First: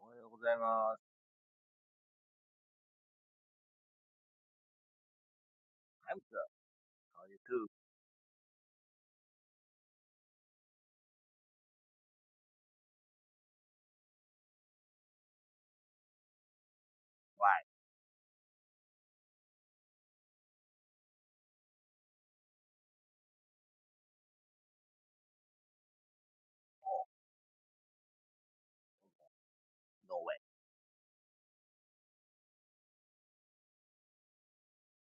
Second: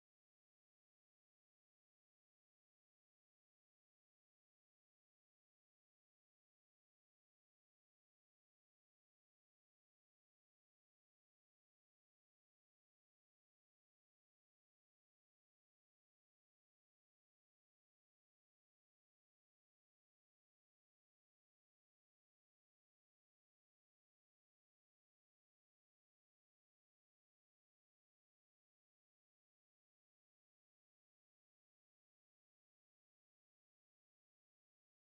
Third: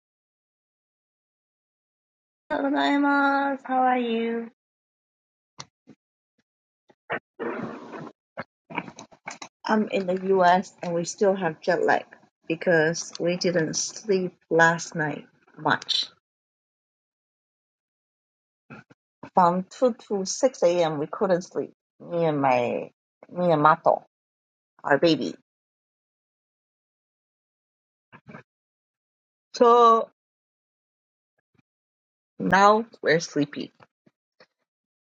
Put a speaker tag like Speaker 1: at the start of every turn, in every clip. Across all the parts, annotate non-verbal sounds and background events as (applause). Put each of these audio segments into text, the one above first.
Speaker 1: おはようございます。
Speaker 2: Hello, How are you?
Speaker 1: I'm good. How are you t w o
Speaker 2: I'm in the US and we still have jet lag because we didn't sleep last night much.
Speaker 1: Why?
Speaker 2: From 2 to 6 a.m. we couldn't sleep. Me and my, me and Mato, our baby.
Speaker 1: o
Speaker 2: So
Speaker 1: no way.
Speaker 2: now we're sleepy,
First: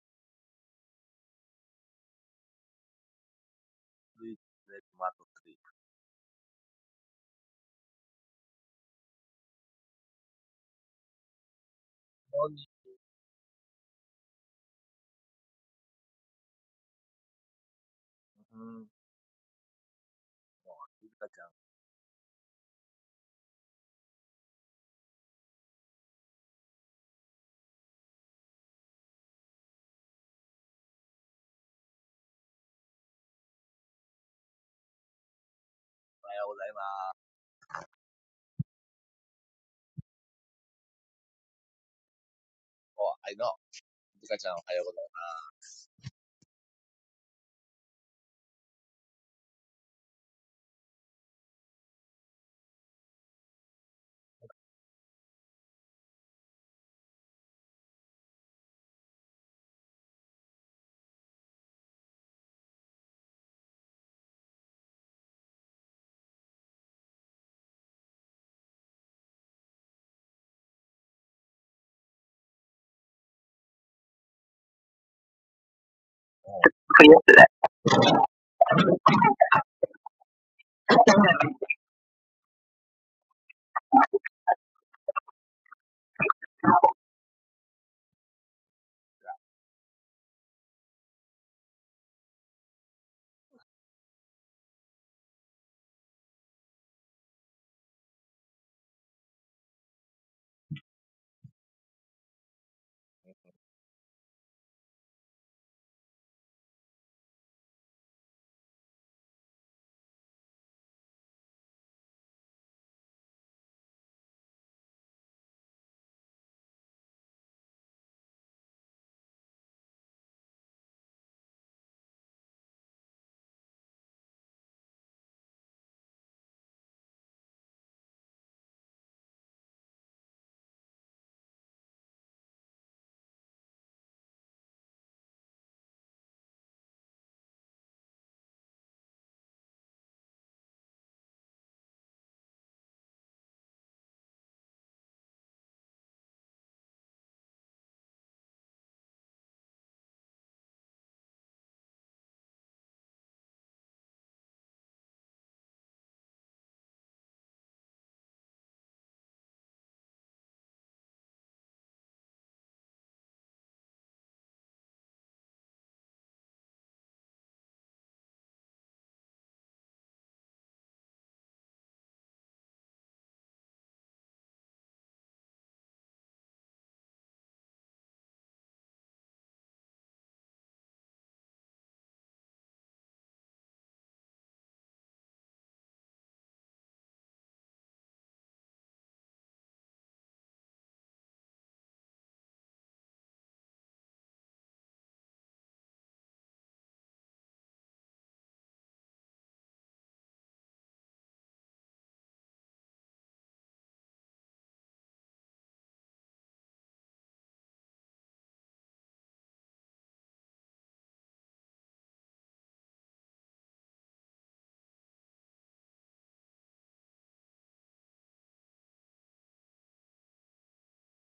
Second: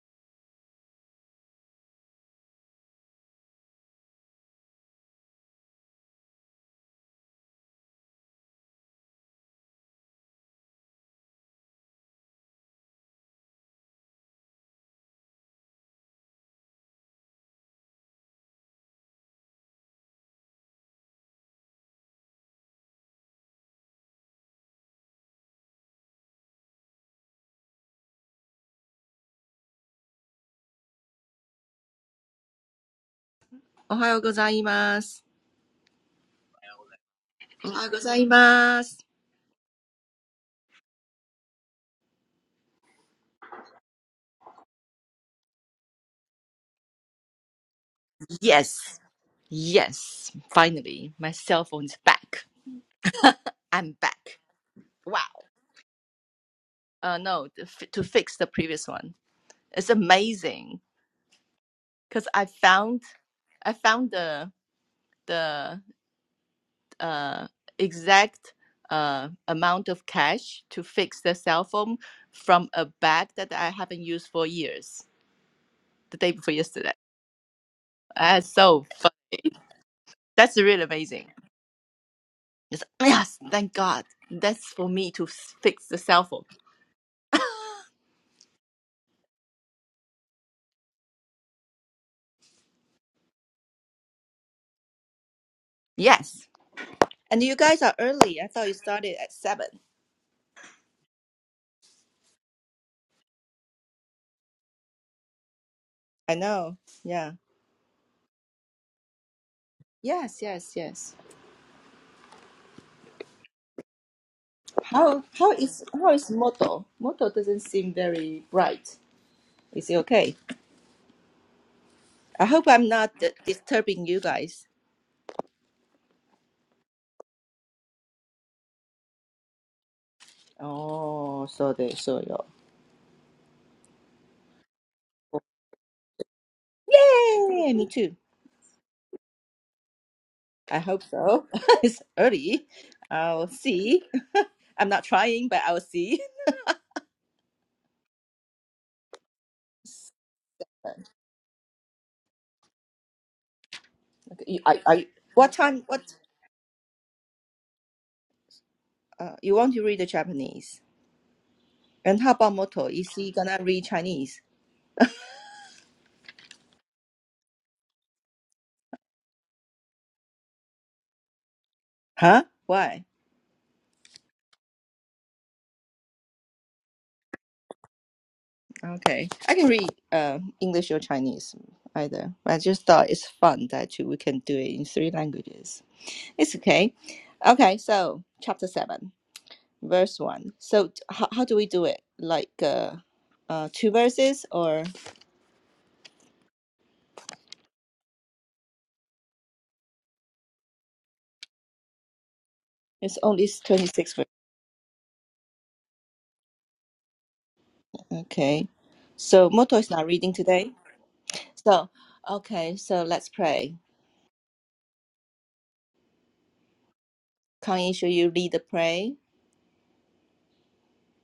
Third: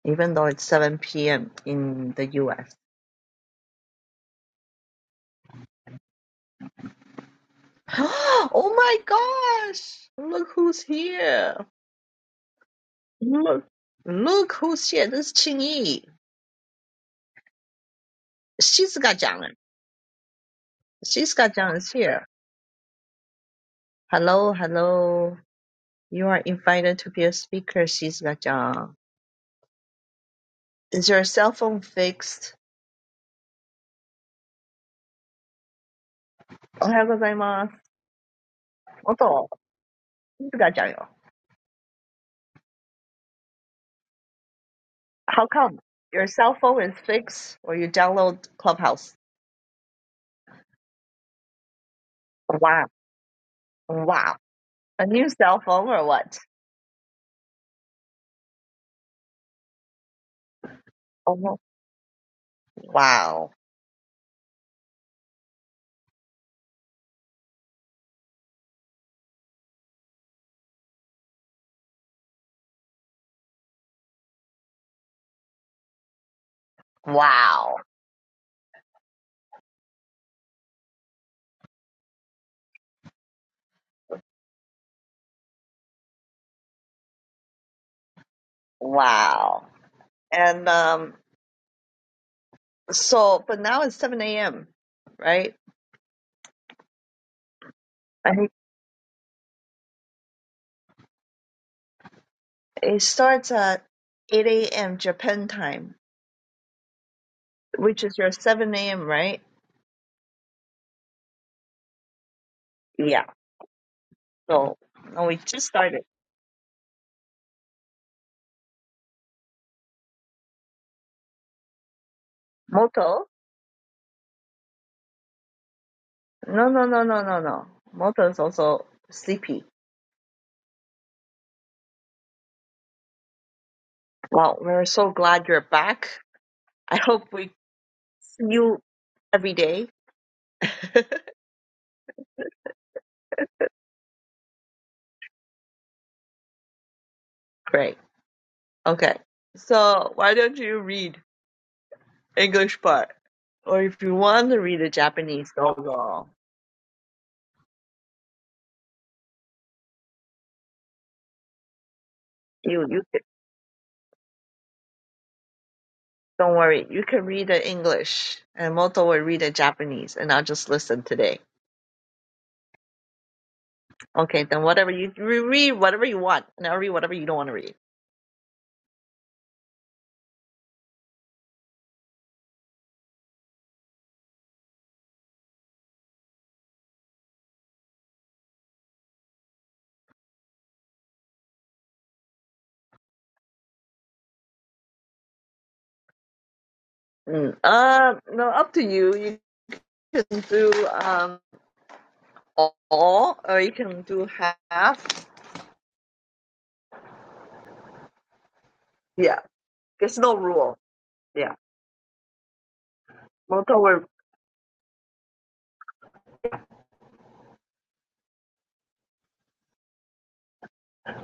Speaker 2: even though it's 7 p.m. in the US.
Speaker 1: Please let what sleep.
Speaker 2: (gasps) oh my gosh! Look who's here!
Speaker 1: こんにち
Speaker 2: Look, look who's here. This is Qingyi.
Speaker 1: は。うん。
Speaker 2: Shizuka-chan.
Speaker 1: ゆずかちゃん、
Speaker 2: Shizuka-chan is here. Hello, hello. You are invited to be a speaker, Shizuka-chan. Is your cell phone fixed?
Speaker 3: おはようございます。おはようございます。Yes,
Speaker 1: おはようございま
Speaker 2: おはようございます。元、Shizuka-chanよ。How
Speaker 1: す。お、はいの。ゆずかちゃん、おはようござい
Speaker 2: come? Your cell phone is fixed or you download
Speaker 3: yes.
Speaker 2: Clubhouse?
Speaker 3: yes, Finally, my cell phone's back.
Speaker 2: Wow.
Speaker 3: I'm
Speaker 2: Wow.
Speaker 3: back.
Speaker 2: A
Speaker 3: Wow.
Speaker 2: new cell phone or what?
Speaker 3: Uh, no, to fi- to fix the previous one. It's amazing
Speaker 2: Oh,
Speaker 3: because I found
Speaker 2: wow.
Speaker 3: I found the the uh exact uh amount of cash to fix the cell phone from a bag that I haven't used for years. The day before yesterday.
Speaker 2: Wow.
Speaker 3: That's so fun. That's really amazing. It's, yes, thank God. That's for me to s- fix the cell phone. (laughs)
Speaker 2: Wow. And um, so, but now it's 7 a.m., right?
Speaker 3: Yes. And you guys are
Speaker 2: I
Speaker 3: early. I
Speaker 2: think
Speaker 3: thought you started at seven.
Speaker 2: it starts at 8 a.m. Japan time.
Speaker 3: I know. Yeah.
Speaker 2: which is your 7 a.m., right?
Speaker 3: Yes, yes, yes.
Speaker 2: Yeah. So,
Speaker 3: How
Speaker 2: no, we
Speaker 3: how
Speaker 2: just
Speaker 3: is
Speaker 2: started.
Speaker 3: how is Moto? Moto doesn't seem very bright. Is it okay? I hope I'm not
Speaker 2: Moto?
Speaker 3: d- disturbing you guys.
Speaker 2: No, no, no, no, no, no. Moto is also sleepy.
Speaker 3: Oh, so they so you.
Speaker 2: Well, we're so glad you're back. I hope we
Speaker 3: Yay! Me too.
Speaker 2: see you every day.
Speaker 3: I hope
Speaker 2: (laughs)
Speaker 3: so. (laughs) it's early. I'll see. (laughs) I'm not trying, but I'll see.
Speaker 2: Great. Okay. So, why don't you read English part? Or if you
Speaker 3: Okay,
Speaker 2: want to
Speaker 3: you- I
Speaker 2: read the
Speaker 3: I
Speaker 2: Japanese
Speaker 3: What time? What?
Speaker 2: logo,
Speaker 3: Uh, you want to read the Japanese? And how about
Speaker 2: you,
Speaker 3: Moto?
Speaker 2: you
Speaker 3: Is
Speaker 2: can,
Speaker 3: he gonna read Chinese?
Speaker 2: don't worry. You can read the English, and Moto will read the Japanese, and I'll just listen today.
Speaker 3: Huh? Why?
Speaker 2: Okay, then whatever you re- read, whatever you want, and I'll read whatever you don't want to read.
Speaker 3: Okay, I can read uh, English or Chinese either. I just thought it's fun that you- we can do it in three languages. It's okay. Okay, so chapter seven, verse one. So t- how how do we do it? Like uh, uh, two verses, or
Speaker 2: Mm. Uh, no, up to you. You can do um
Speaker 3: it's
Speaker 2: all,
Speaker 3: only
Speaker 2: or you
Speaker 3: twenty
Speaker 2: can
Speaker 3: six
Speaker 2: do half.
Speaker 3: verses? Okay.
Speaker 2: Yeah,
Speaker 3: So Moto is not
Speaker 2: there's
Speaker 3: reading
Speaker 2: no
Speaker 3: today.
Speaker 2: rule. Yeah.
Speaker 3: So okay, so let's
Speaker 2: Well,
Speaker 3: pray.
Speaker 2: don't worry.
Speaker 3: Kang Yin, should you lead the prayer?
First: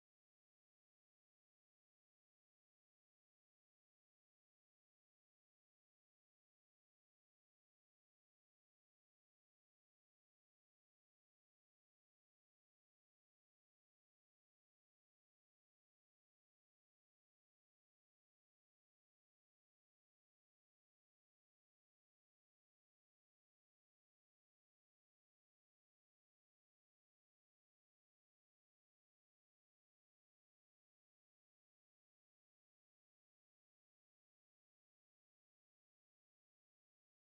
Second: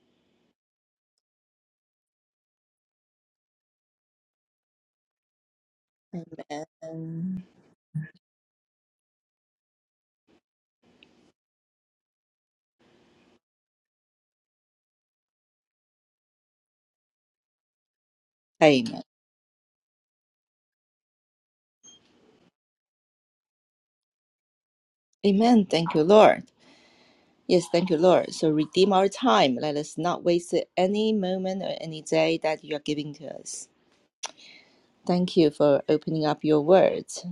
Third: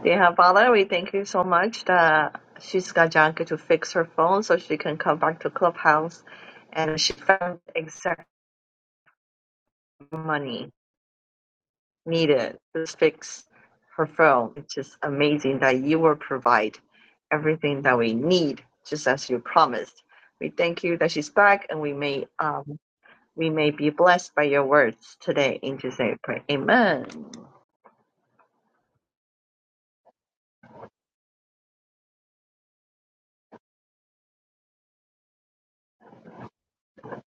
Speaker 2: Dear Father, we thank you so much that she's got Janka to fix her phone so she can come back to Clubhouse, and she
Speaker 3: Amen.
Speaker 2: found exact money. needed to fix her phone. It's just amazing that you will provide everything that we need,
Speaker 3: Amen.
Speaker 2: just as you promised. We thank you that she's back, and we may um, we may be blessed by your words today.
Speaker 3: Amen.
Speaker 2: In
Speaker 3: Thank
Speaker 2: Jesus'
Speaker 3: you,
Speaker 2: name, we pray.
Speaker 3: Lord.
Speaker 2: Amen.
Speaker 3: Yes, thank you, Lord. So redeem our time. Let us not waste any moment or any day that you are giving to us. Thank you for opening up your words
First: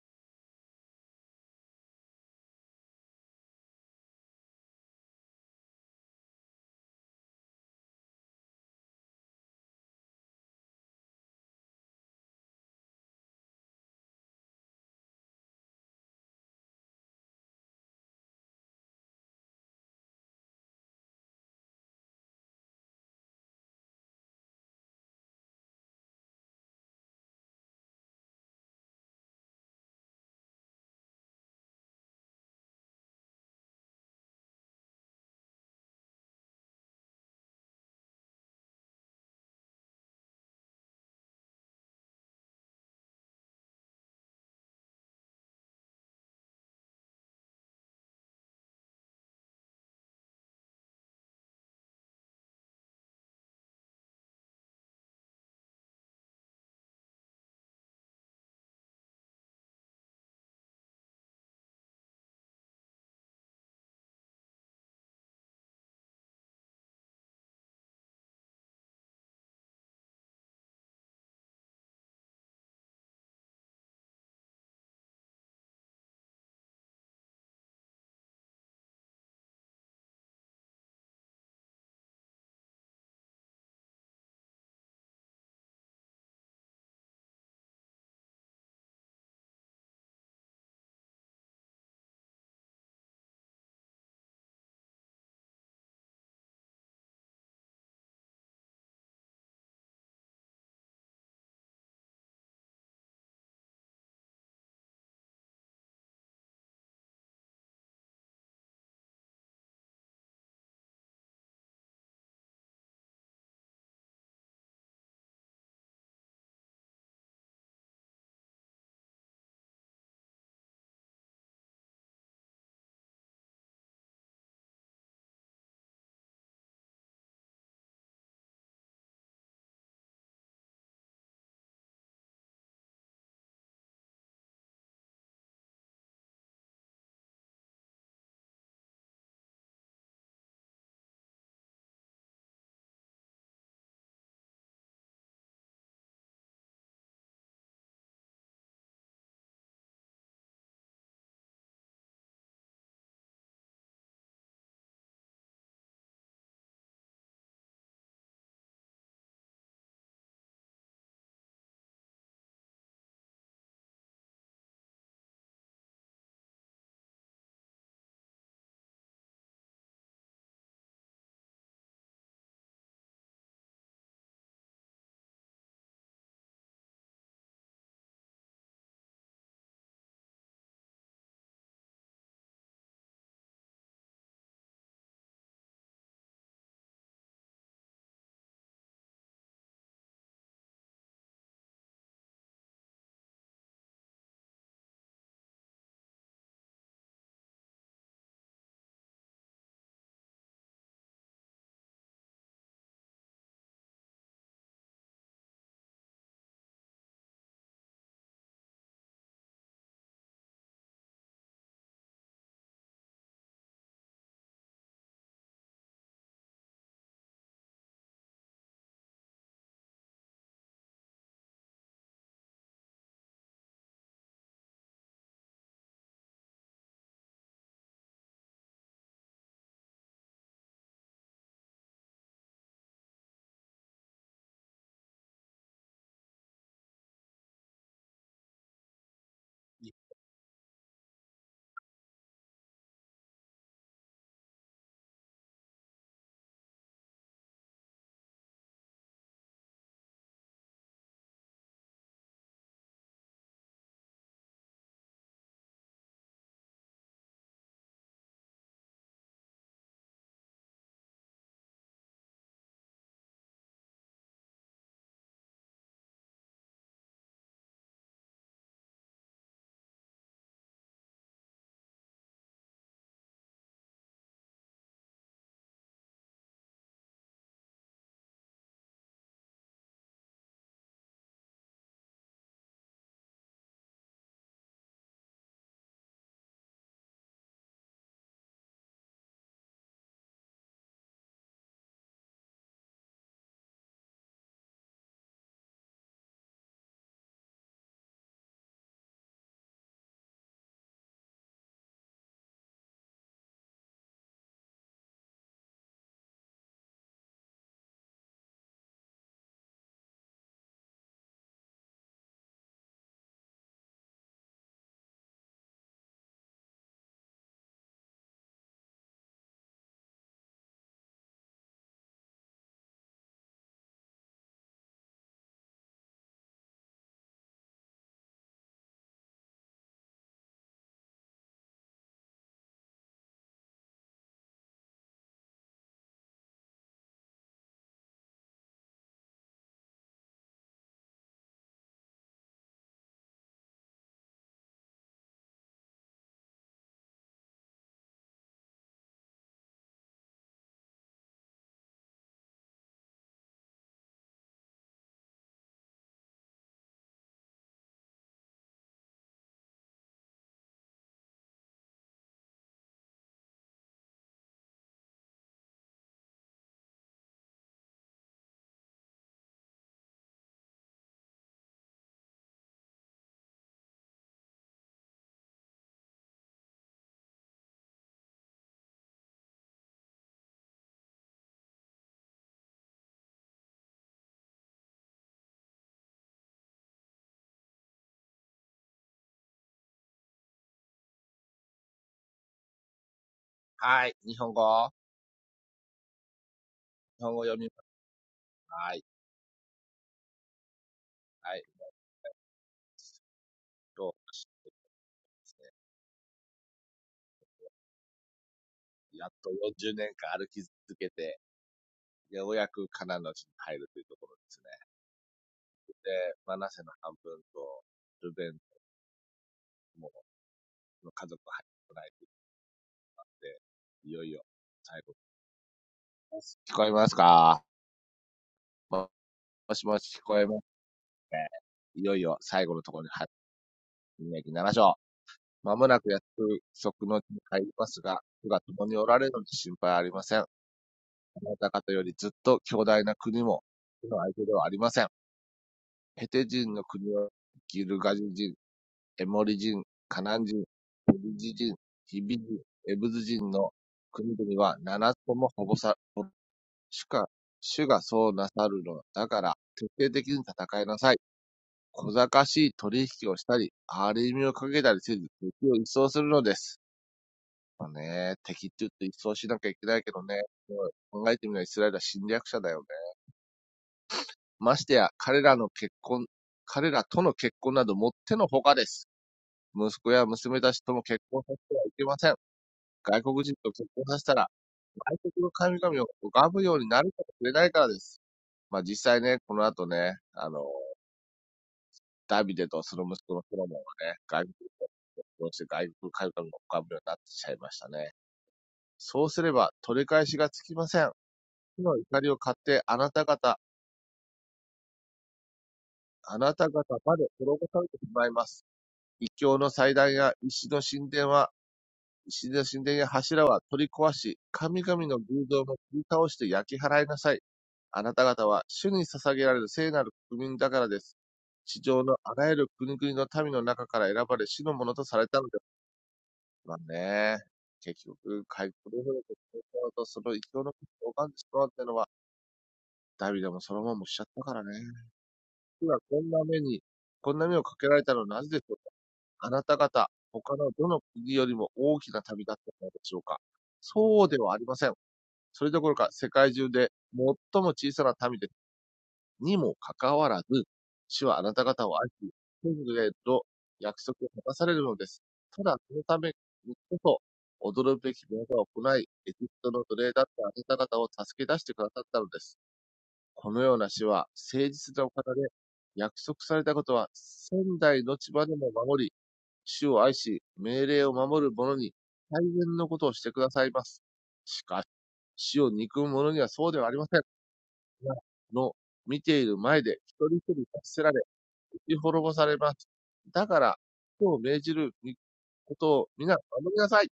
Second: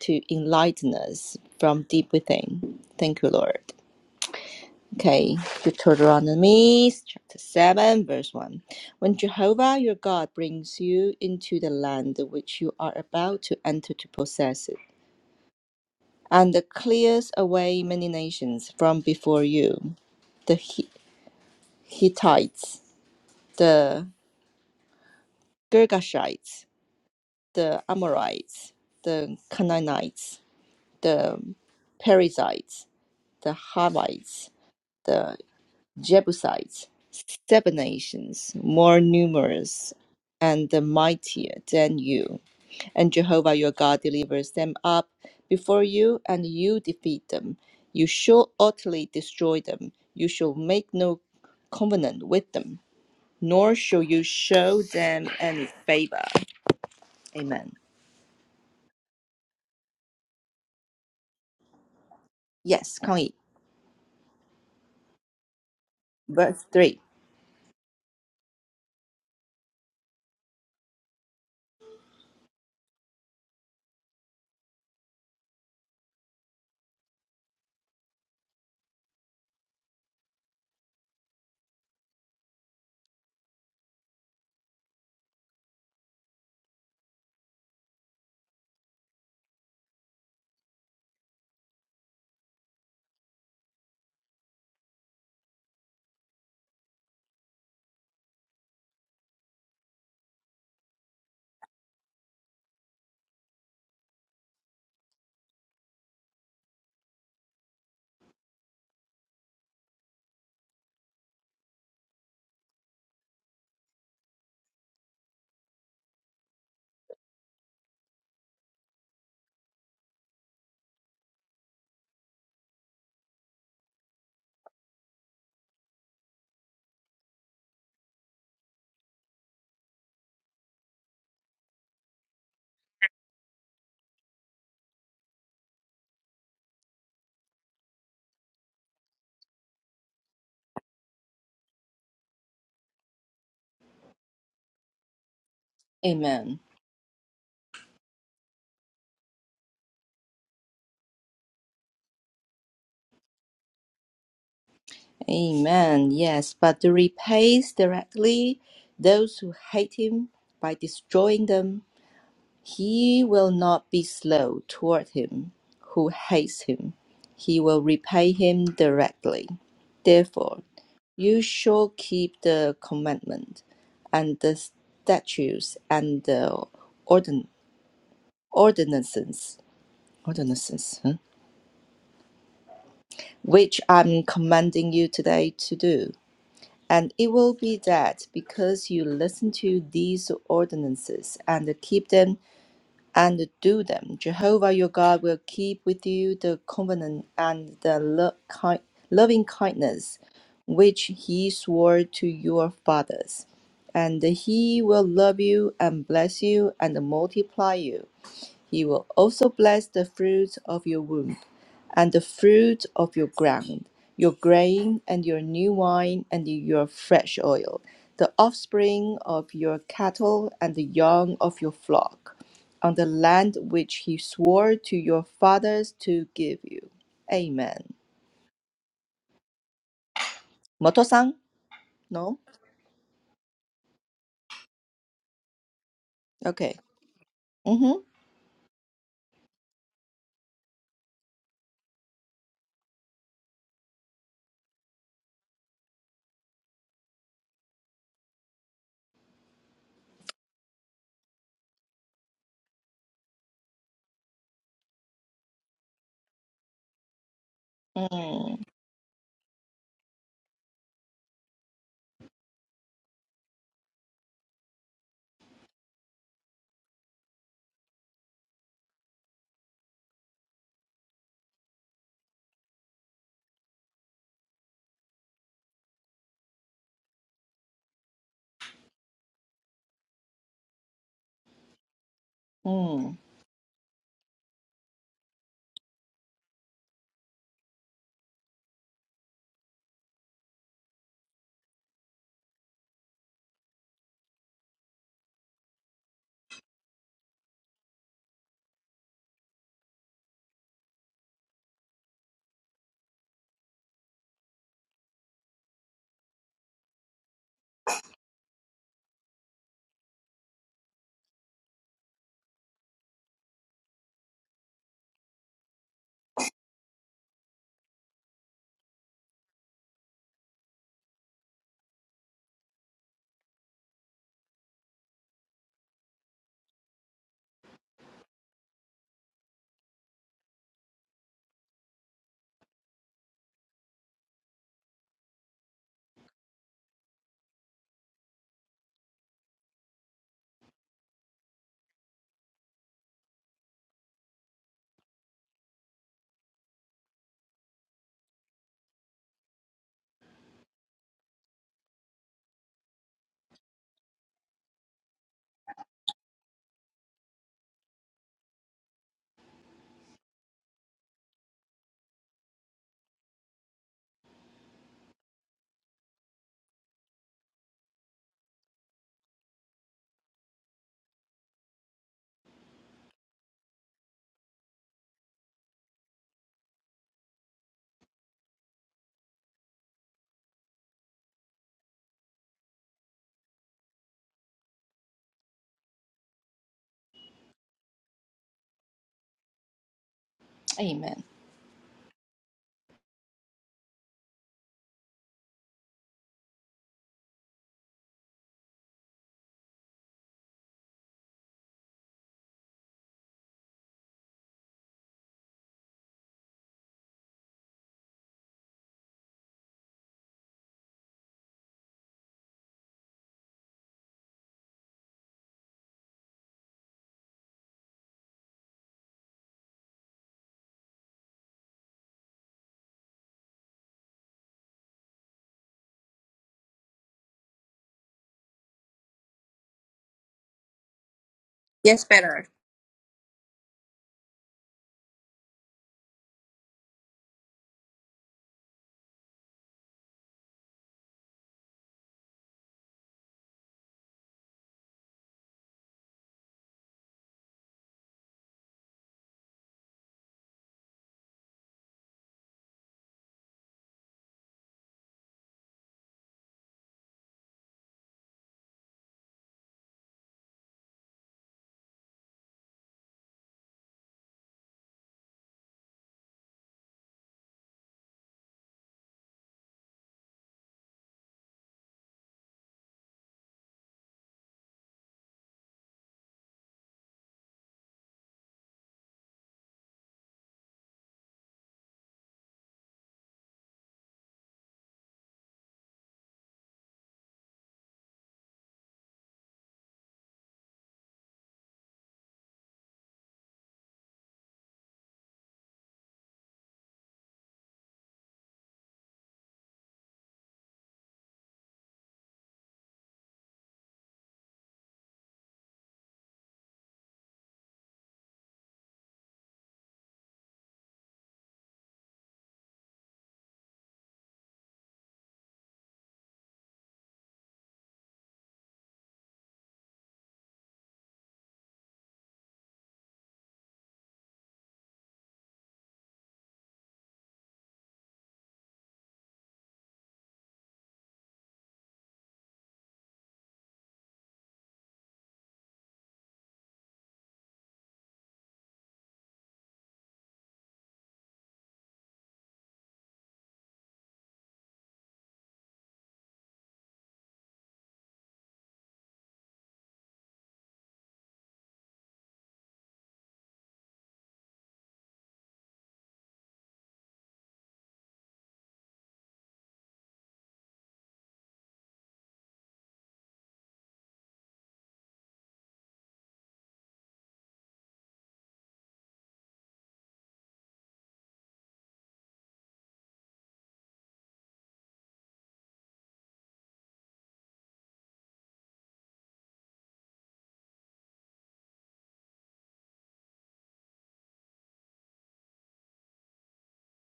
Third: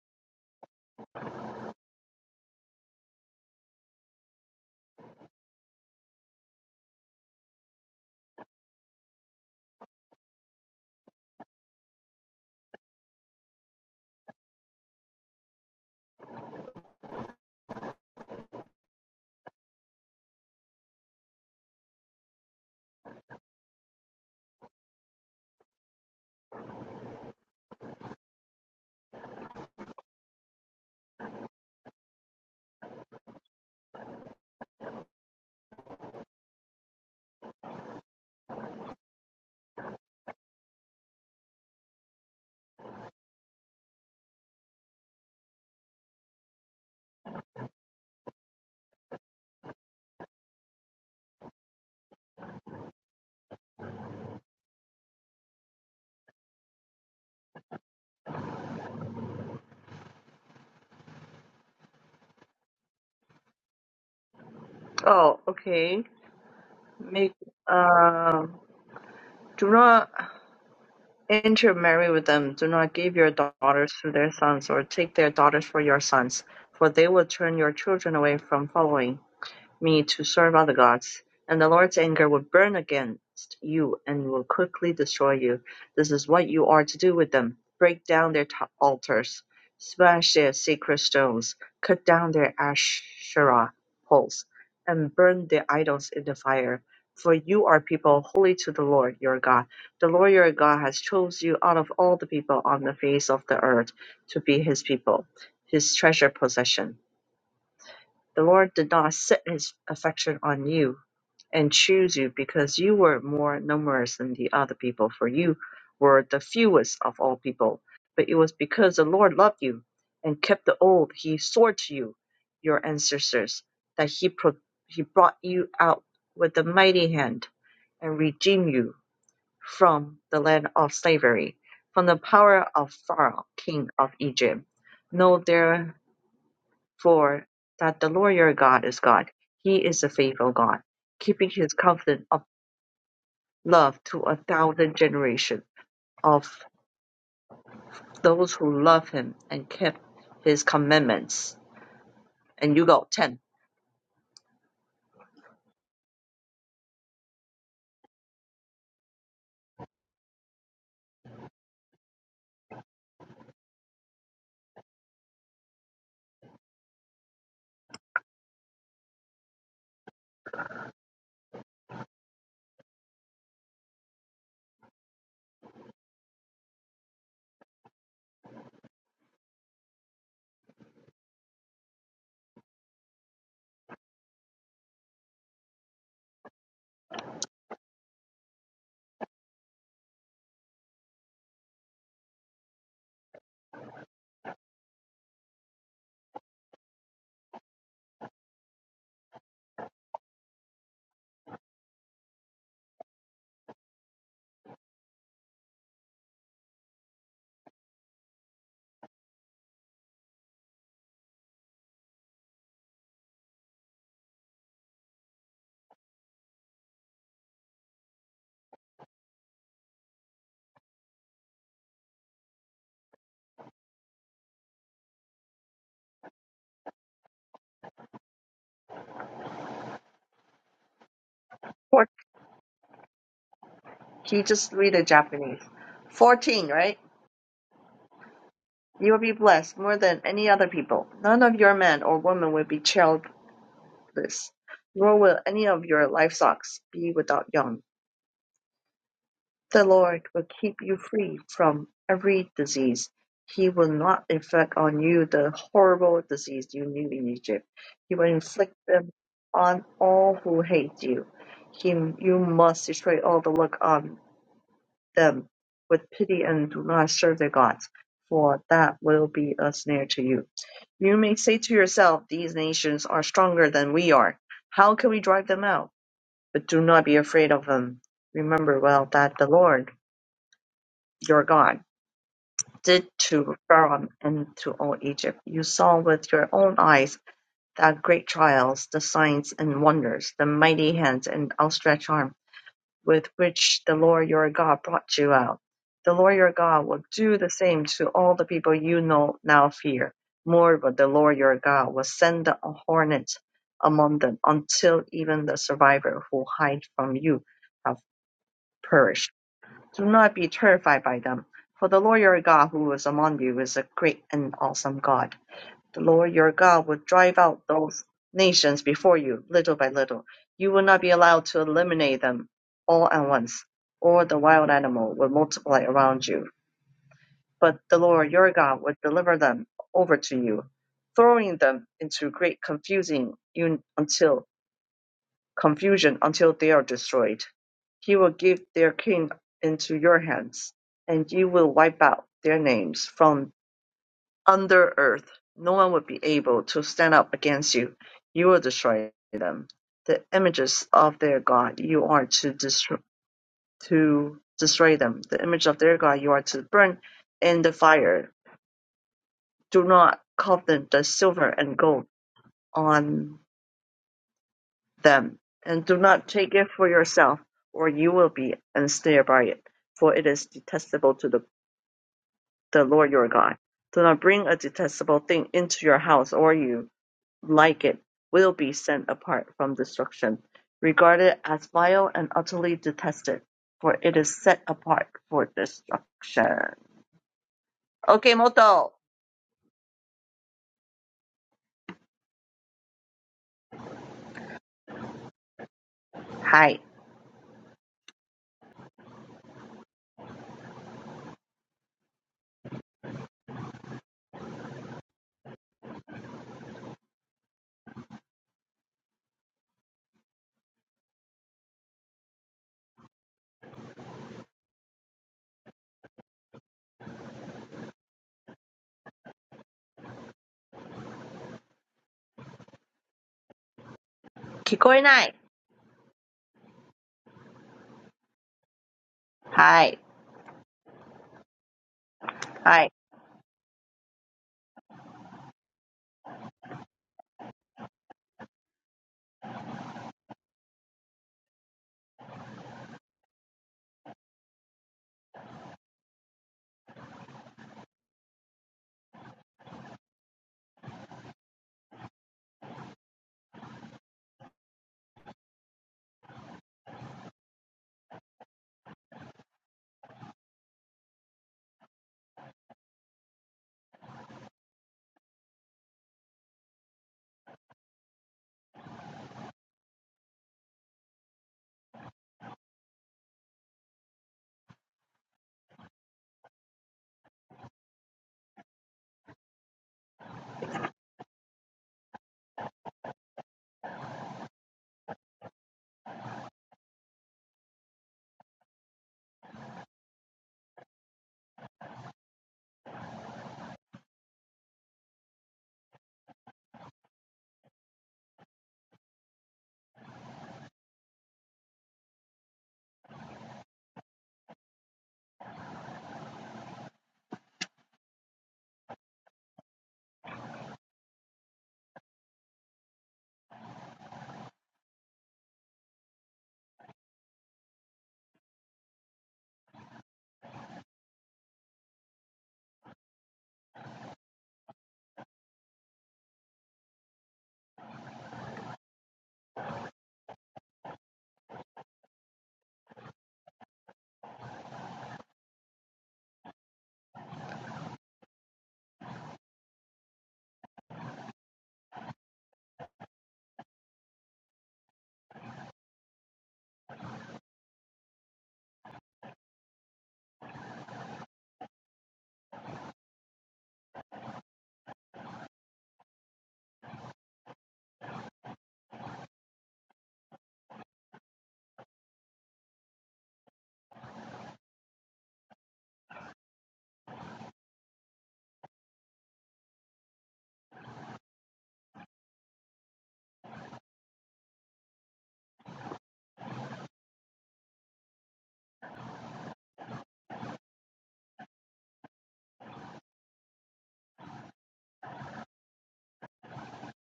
Speaker 3: to enlighten us from deep within. Thank you, Lord. Okay, Deuteronomy chapter 7, verse 1. When Jehovah your God brings you into the land which you are about to enter to possess it and clears away many nations from before you the Hi- Hittites, the Girgashites, the Amorites, the Canaanites, the Perizzites, the Hivites, the Jebusites, seven nations more numerous and mightier than you. And Jehovah your God delivers them up before you, and you defeat them. You shall utterly destroy them. You shall make no covenant with them, nor shall you show them any favor. Amen. Yes, 抗议.
Speaker 2: Oh, okay.
Speaker 3: Verse 3.
Speaker 2: Make um. Do not intermarry with them. Do not give your daughters to their sons, or take their daughters for your sons, for they will turn your children away from following. me to serve other gods, and the Lord's anger will burn against you and will quickly destroy you. This is what you are to do with them. Break down their t- altars, smash their sacred stones, cut down their Asherah poles, and burn their idols in the fire. For you are people holy to the Lord your God. The Lord your God has chosen you out of all the people on the face of the earth to be his people, his treasure possession the Lord did not set his affection on you and choose you because you were more numerous than the other people, for you were the fewest of all people. But it was because the Lord loved you and kept the oath he swore to you, your ancestors, that he, pro- he brought you out with a mighty hand and redeemed you from the land of slavery, from the power of Pharaoh, king of Egypt. No, there for That the lawyer God is God. He is a faithful God, keeping his covenant of love to a thousand generations of
Speaker 3: Amen.
Speaker 2: those who love him and kept his commandments. And you go 10.
Speaker 3: Amen. Yes, but repays directly those who hate him by destroying them He will not be slow toward him who hates him. He will repay him directly. Therefore, you shall keep the commandment and the statutes and the ordin- ordinances, ordinances huh? which I'm commanding you today to do. And it will be that because you listen to these ordinances and keep them, and do them. Jehovah your God will keep with you the covenant and the lo- ki- loving kindness which he swore to your fathers. And he will love you and bless you and multiply you he will also bless the fruit of your womb, and the fruit of your ground, your grain, and your new wine, and your fresh oil, the offspring of your cattle, and the young of your flock, on the land which he swore to your fathers to give you. Amen. Moto-san?
Speaker 2: Four.
Speaker 3: No?
Speaker 2: He just read the Japanese. 14,
Speaker 3: Okay.
Speaker 2: right?
Speaker 3: Mm-hmm.
Speaker 2: You will be blessed
Speaker 1: ます。
Speaker 2: more than any other people. None of your men or women will be childless, nor will any of your livestock be without young The Lord will keep you free from every disease. He will not inflict on you the horrible disease you knew in Egypt. He will
Speaker 3: Mm.
Speaker 2: inflict them on all who hate you. He, you must destroy all the look on them with pity and do not serve their gods, for that will be a snare to you. You may say to yourself, These nations are stronger than we are. How can we drive them out? But do not be afraid of them. Remember well that the Lord your God did
Speaker 3: Mm.
Speaker 2: to Pharaoh and to all Egypt. You saw with your own eyes the great trials, the signs and wonders, the mighty hands and outstretched arm with which the Lord your God brought you out. The Lord your God will do the same to all the people you know now fear. Moreover, the Lord your God will send the hornets among them until even the survivor who hide from you have perished do not be terrified by them, for the Lord your God who is among you is a great and awesome God. The Lord your God will drive out those nations before you, little by little. You will not be allowed to eliminate them all at once, or the wild animal will multiply around you. But the Lord your God will deliver them over to you, throwing them into great confusing until confusion until they are destroyed. He will give their king into your hands, and you will wipe out their names from under earth. No one will be able to stand up against you. You will destroy them. The images of their God you are to destroy, to destroy them. The image of their God you are to burn in the fire. Do not covet the silver and gold on them, and do not take it for yourself, or you will be and sneer by it, for it is detestable to the, the Lord your God. Do not bring a detestable thing into your house, or you, like it, will be sent apart from destruction. Regard it as vile and utterly detested, for it is set apart for destruction. Okay, Moto.
Speaker 3: Amen.
Speaker 1: はい。日本語。
Speaker 2: Hi.
Speaker 1: 日本語読みます。はい。はい。やっと、ですね。やっと40年間歩き続けて、ようやくカナンの地に入るというところですね。で、マナセの半分と、ルベンも、の家族が入ってこないと言って、いよいよ、最
Speaker 2: Kikoi
Speaker 1: 後
Speaker 2: nai.
Speaker 1: 聞こえますかもし
Speaker 2: Hi.
Speaker 1: もし聞こえますね。
Speaker 3: Yes,
Speaker 1: いよいよ
Speaker 3: better.
Speaker 1: 最後の
Speaker 2: Hi.
Speaker 1: ところに入って、ょ章。まもなく約束の地に入りますが、主が共におられるので心配はありません。あなた方よりずっと強大な国も、主の相手ではありません。ヘテ人の国を、ギルガジ人、エモリ人、カナン人、ペリジ人、ヒビ人、エブズ人の国々は7つともほぼさ、主が主がそうなさるのだから、徹底的に戦いなさい。小賢しい取引をしたり、張り身をかけたりせず、敵を一掃するのです。まあね、敵って言っと一掃しなきゃいけないけどね、考えてみればイスラエルは侵略者だよね。ましてや、彼らの結婚、彼らとの結婚などもってのほかです。息子や娘たちとも結婚させてはいけません。外国人と結婚させたら、外国の神々を拝むようになるかもしれないからです。まあ実際ね、この後ね、あの、ダビデとその息子のソロモンはね、外国として外国神々のおかぶりになってしちゃいましたね。そうすれば取り返しがつきません。火の怒りを買ってあなた方、あなた方まで滅ぼされてしまいます。異教の祭壇や石の神殿は、石の神殿や柱は取り壊し、神々の偶像も切り倒して焼き払いなさい。あなた方は主に捧げられる聖なる国民だからです。地上のあらゆる国々の民の中から選ばれ、死のものとされたのでまあね、結局、回復労力を使うと、その生のことを拝んでしまうっていうのは、ダビデもソロモンもしちゃったからね。今こんな目に、こんな目をかけられたのはなぜでしょうかあなた方、他のどの国よりも大きな旅だったのでしょうかそうではありません。それどころか世界中で最も小さな民でにもかかわらず、主はあなた方を愛し、天国への約束を果たされるのです。ただ、そのためにこそ、驚くべき技を行い、エジプトの奴隷だったあなた方を助け出してくださったのです。このような主は、誠実なお方で、約束されたことは、仙台の千葉でも守り、主を愛し、命令を守る者に、最善のことをしてくださいます。しかし、主を憎む者にはそうではありません。がの見ている前で一人一人罰せられ、打ち滅ぼされます。だから、今日命じることを皆守りなさい。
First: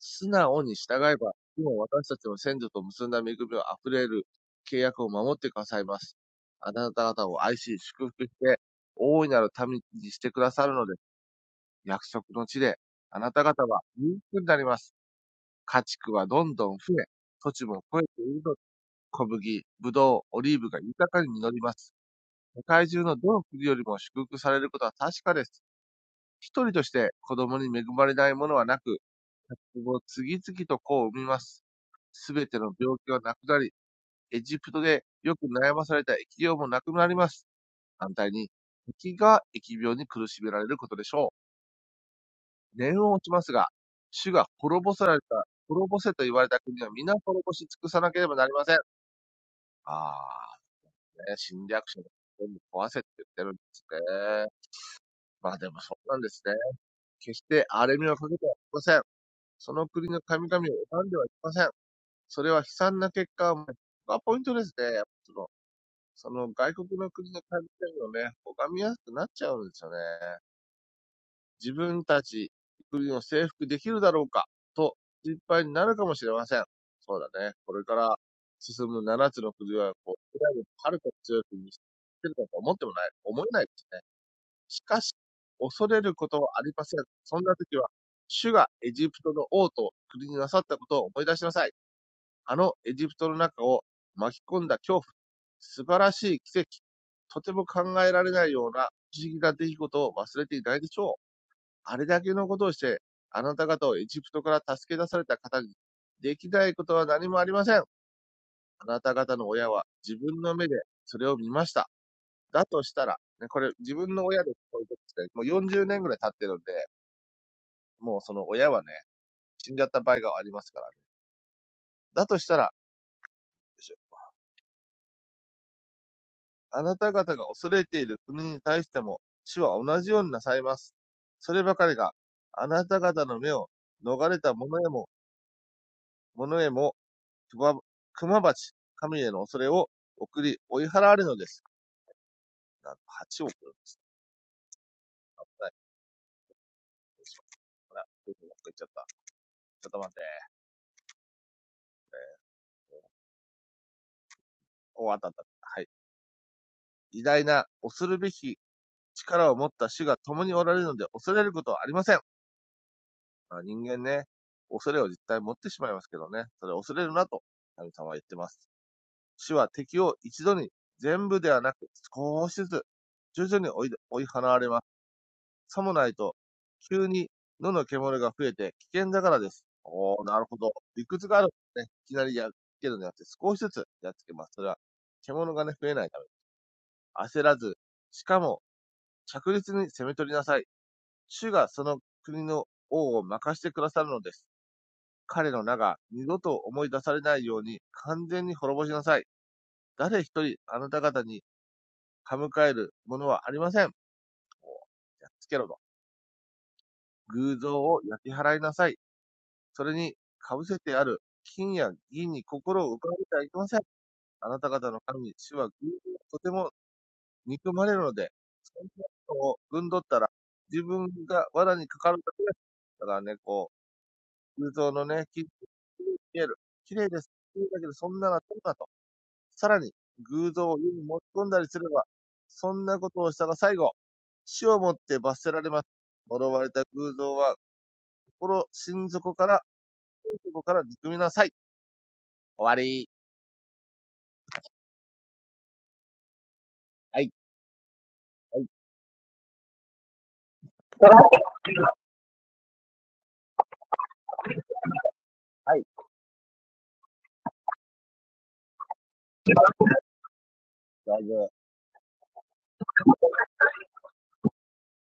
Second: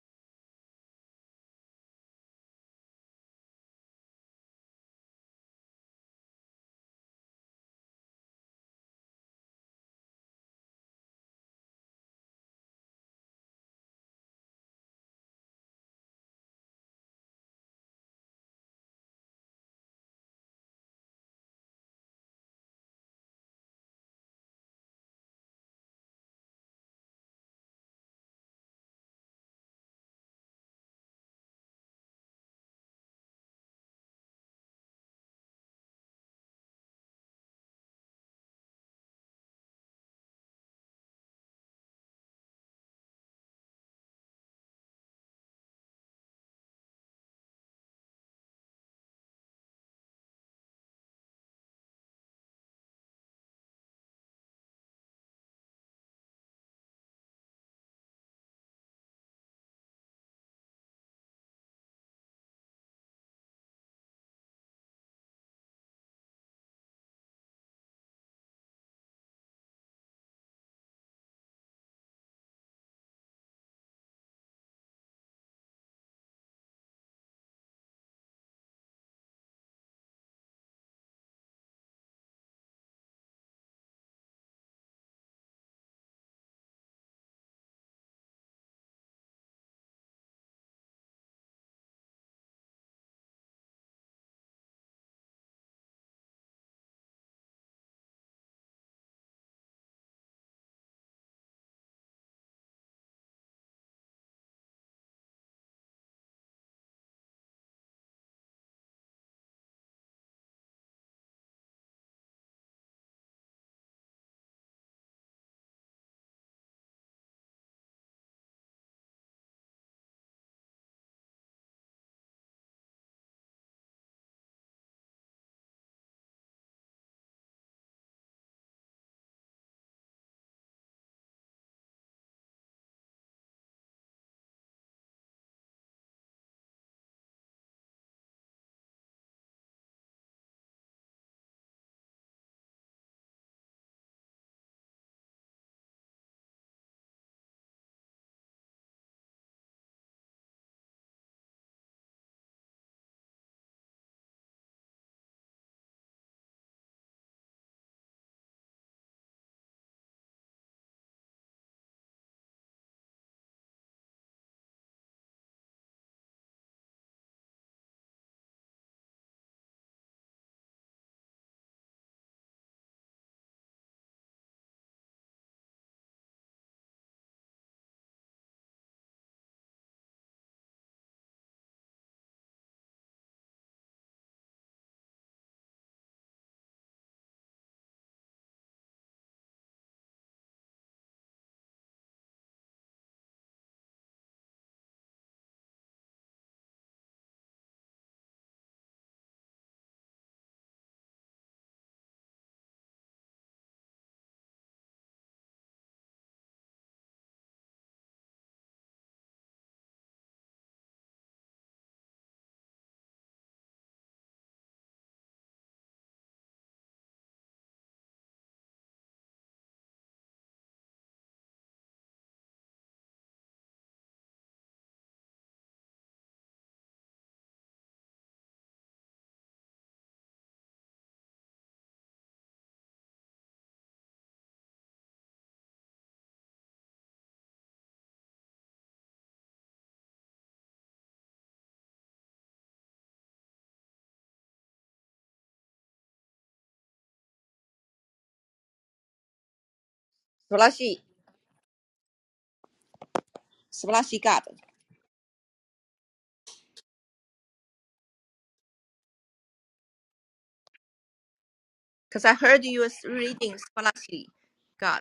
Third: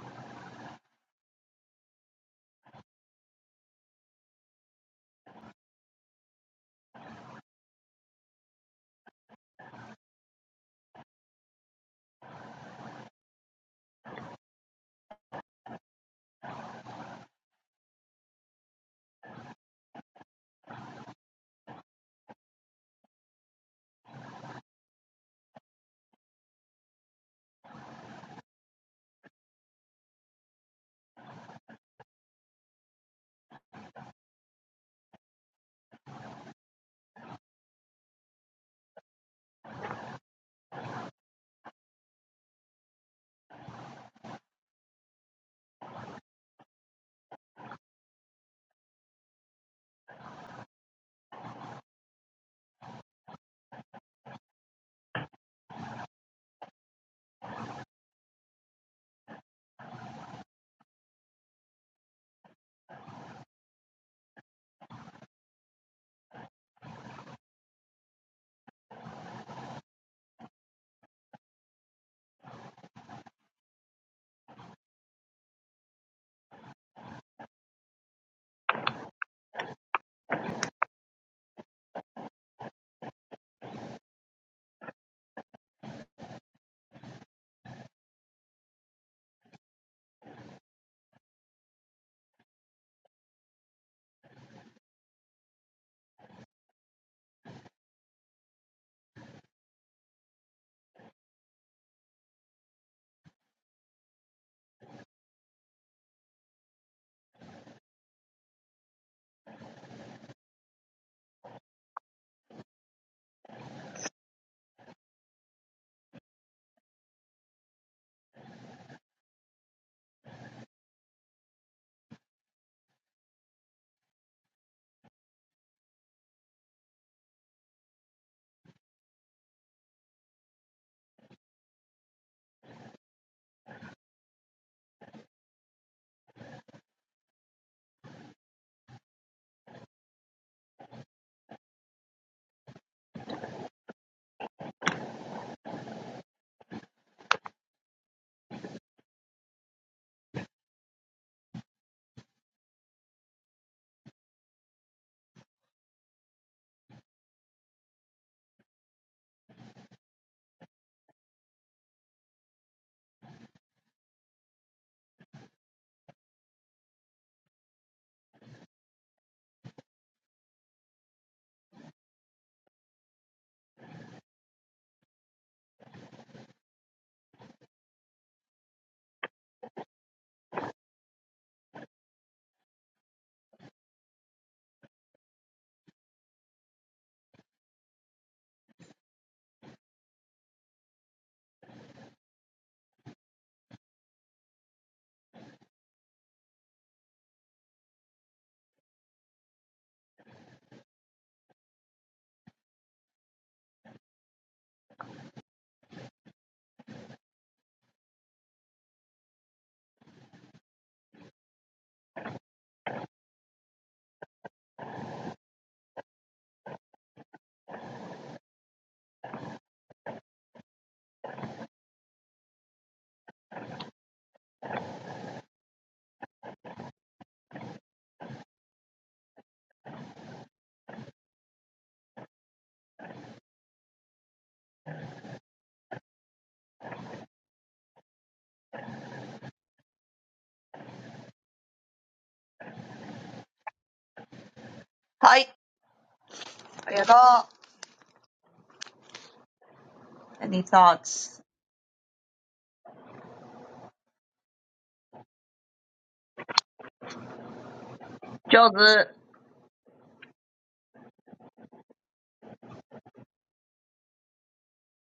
Speaker 1: 素直に従えば、今私たちの先祖と結んだ恵みを溢れる契約を守ってくださいます。あなた方を愛し、祝福して、大いなる民にしてくださるのです、約束の地で、あなた方は裕福になります。家畜はどんどん増え、土地も肥えているので、小麦、ぶどう、オリーブが豊かに実ります。世界中のどの国よりも祝福されることは確かです。一人として子供に恵まれないものはなく、今後次々と子を産みます。すべての病気はなくなり、エジプトでよく悩まされた疫病もなくなります。反対に、敵が疫病に苦しめられることでしょう。念を落ちますが、主が滅ぼされた、滅ぼせと言われた国は皆滅ぼし尽くさなければなりません。ああ、ね、侵略者が全部壊せって言ってるんですね。まあでもそうなんですね。決して荒れみをかけてはいけません。その国の神々を拝んではいけません。それは悲惨な結果を招く。ここがポイントですね。その、その外国の国の神々をね、拝みやすくなっちゃうんですよね。自分たち国を征服できるだろうか、と心配になるかもしれません。そうだね。これから進む七つの国は、こう、イラをはるかに強い国にしてるかと思ってもない、思えないですね。しかし、恐れることはありません。そんな時は、主がエジプトの王と国になさったことを思い出しなさい。あのエジプトの中を巻き込んだ恐怖、素晴らしい奇跡、とても考えられないような不思議な出来事を忘れていないでしょう。あれだけのことをして、あなた方をエジプトから助け出された方に、できないことは何もありません。あなた方の親は自分の目でそれを見ました。だとしたら、ね、これ自分の親でこういうことって、もう40年ぐらい経ってるんで、もうその親はね、死んじゃった場合がありますからね。だとしたら、あなた方が恐れている国に対しても、主は同じようになさいます。そればかりが、あなた方の目を逃れた者へも、者へも、熊バ鉢、神への恐れを送り、追い払われるのです。なんと8億です。はい。どうしようかな。どういうふうに言っちゃった。ちょっと待って。お、あったあった。はい。偉大な恐るべき力を持った主が共におられるので恐れることはありません。まあ、人間ね、恐れを実体持ってしまいますけどね、それ恐れるなと神様は言ってます。主は敵を一度に全部ではなく少しずつ徐々に追い追い払われます。さもないと急に野の獣が増えて危険だからです。おー、なるほど。理屈がある。ね、いきなりやっつけるのではなくて少しずつやっつけます。それは獣がね、増えないために焦らず、しかも着実に攻め取りなさい。主がその国の王を任してくださるのです。彼の名が二度と思い出されないように完全に滅ぼしなさい。誰一人あなた方に歯向かえるものはありません。やっつけろと。偶像を焼き払いなさい。それに被せてある金や銀に心を浮かべてはいけません。あなた方の神、主は偶像をとても憎まれるので、そんなことをぶんどったら自分が罠にかかるだけです。だからね、こう、空洞のね、き見える。綺麗です。だけど、そんなのはどうだと。さらに、偶像を湯に持ち込んだりすれば、そんなことをしたら最後、死をもって罰せられます。呪われた偶像は、心、心底から、心から憎みなさい。終わり。
Speaker 2: Hi.
Speaker 1: はい、
Speaker 2: Arigatou.
Speaker 1: はい、
Speaker 2: Any thoughts?
Speaker 3: 素晴らしい。素晴らしいGod。
Speaker 1: はい、
Speaker 2: 上手。
Speaker 1: 大丈夫。
Speaker 3: Because I heard you was reading scholarly God.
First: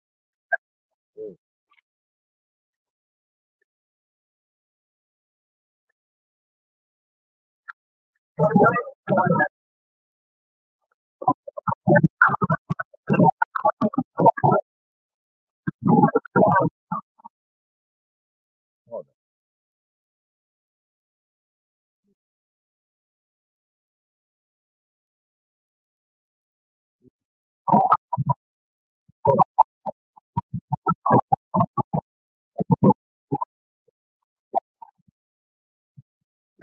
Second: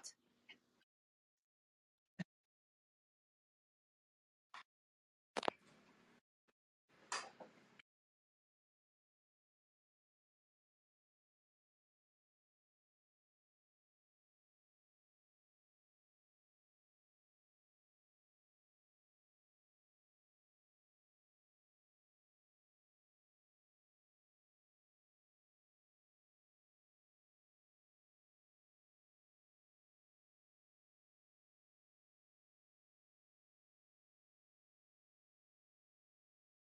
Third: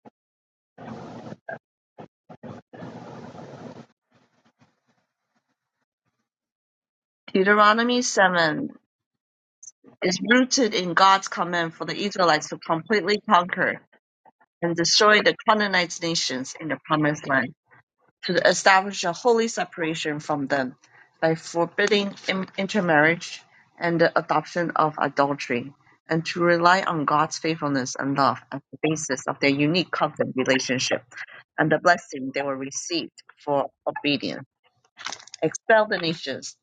Speaker 2: Deuteronomy 7 is rooted in God's command for the Israelites to completely conquer and destroy the Canaanite nations in the Promised Land, to establish a holy separation from them by forbidding intermarriage and the adoption of adultery, and to rely on God's faithfulness and love as the basis of their unique covenant relationship and the blessing they will receive for obedience. Expel the nations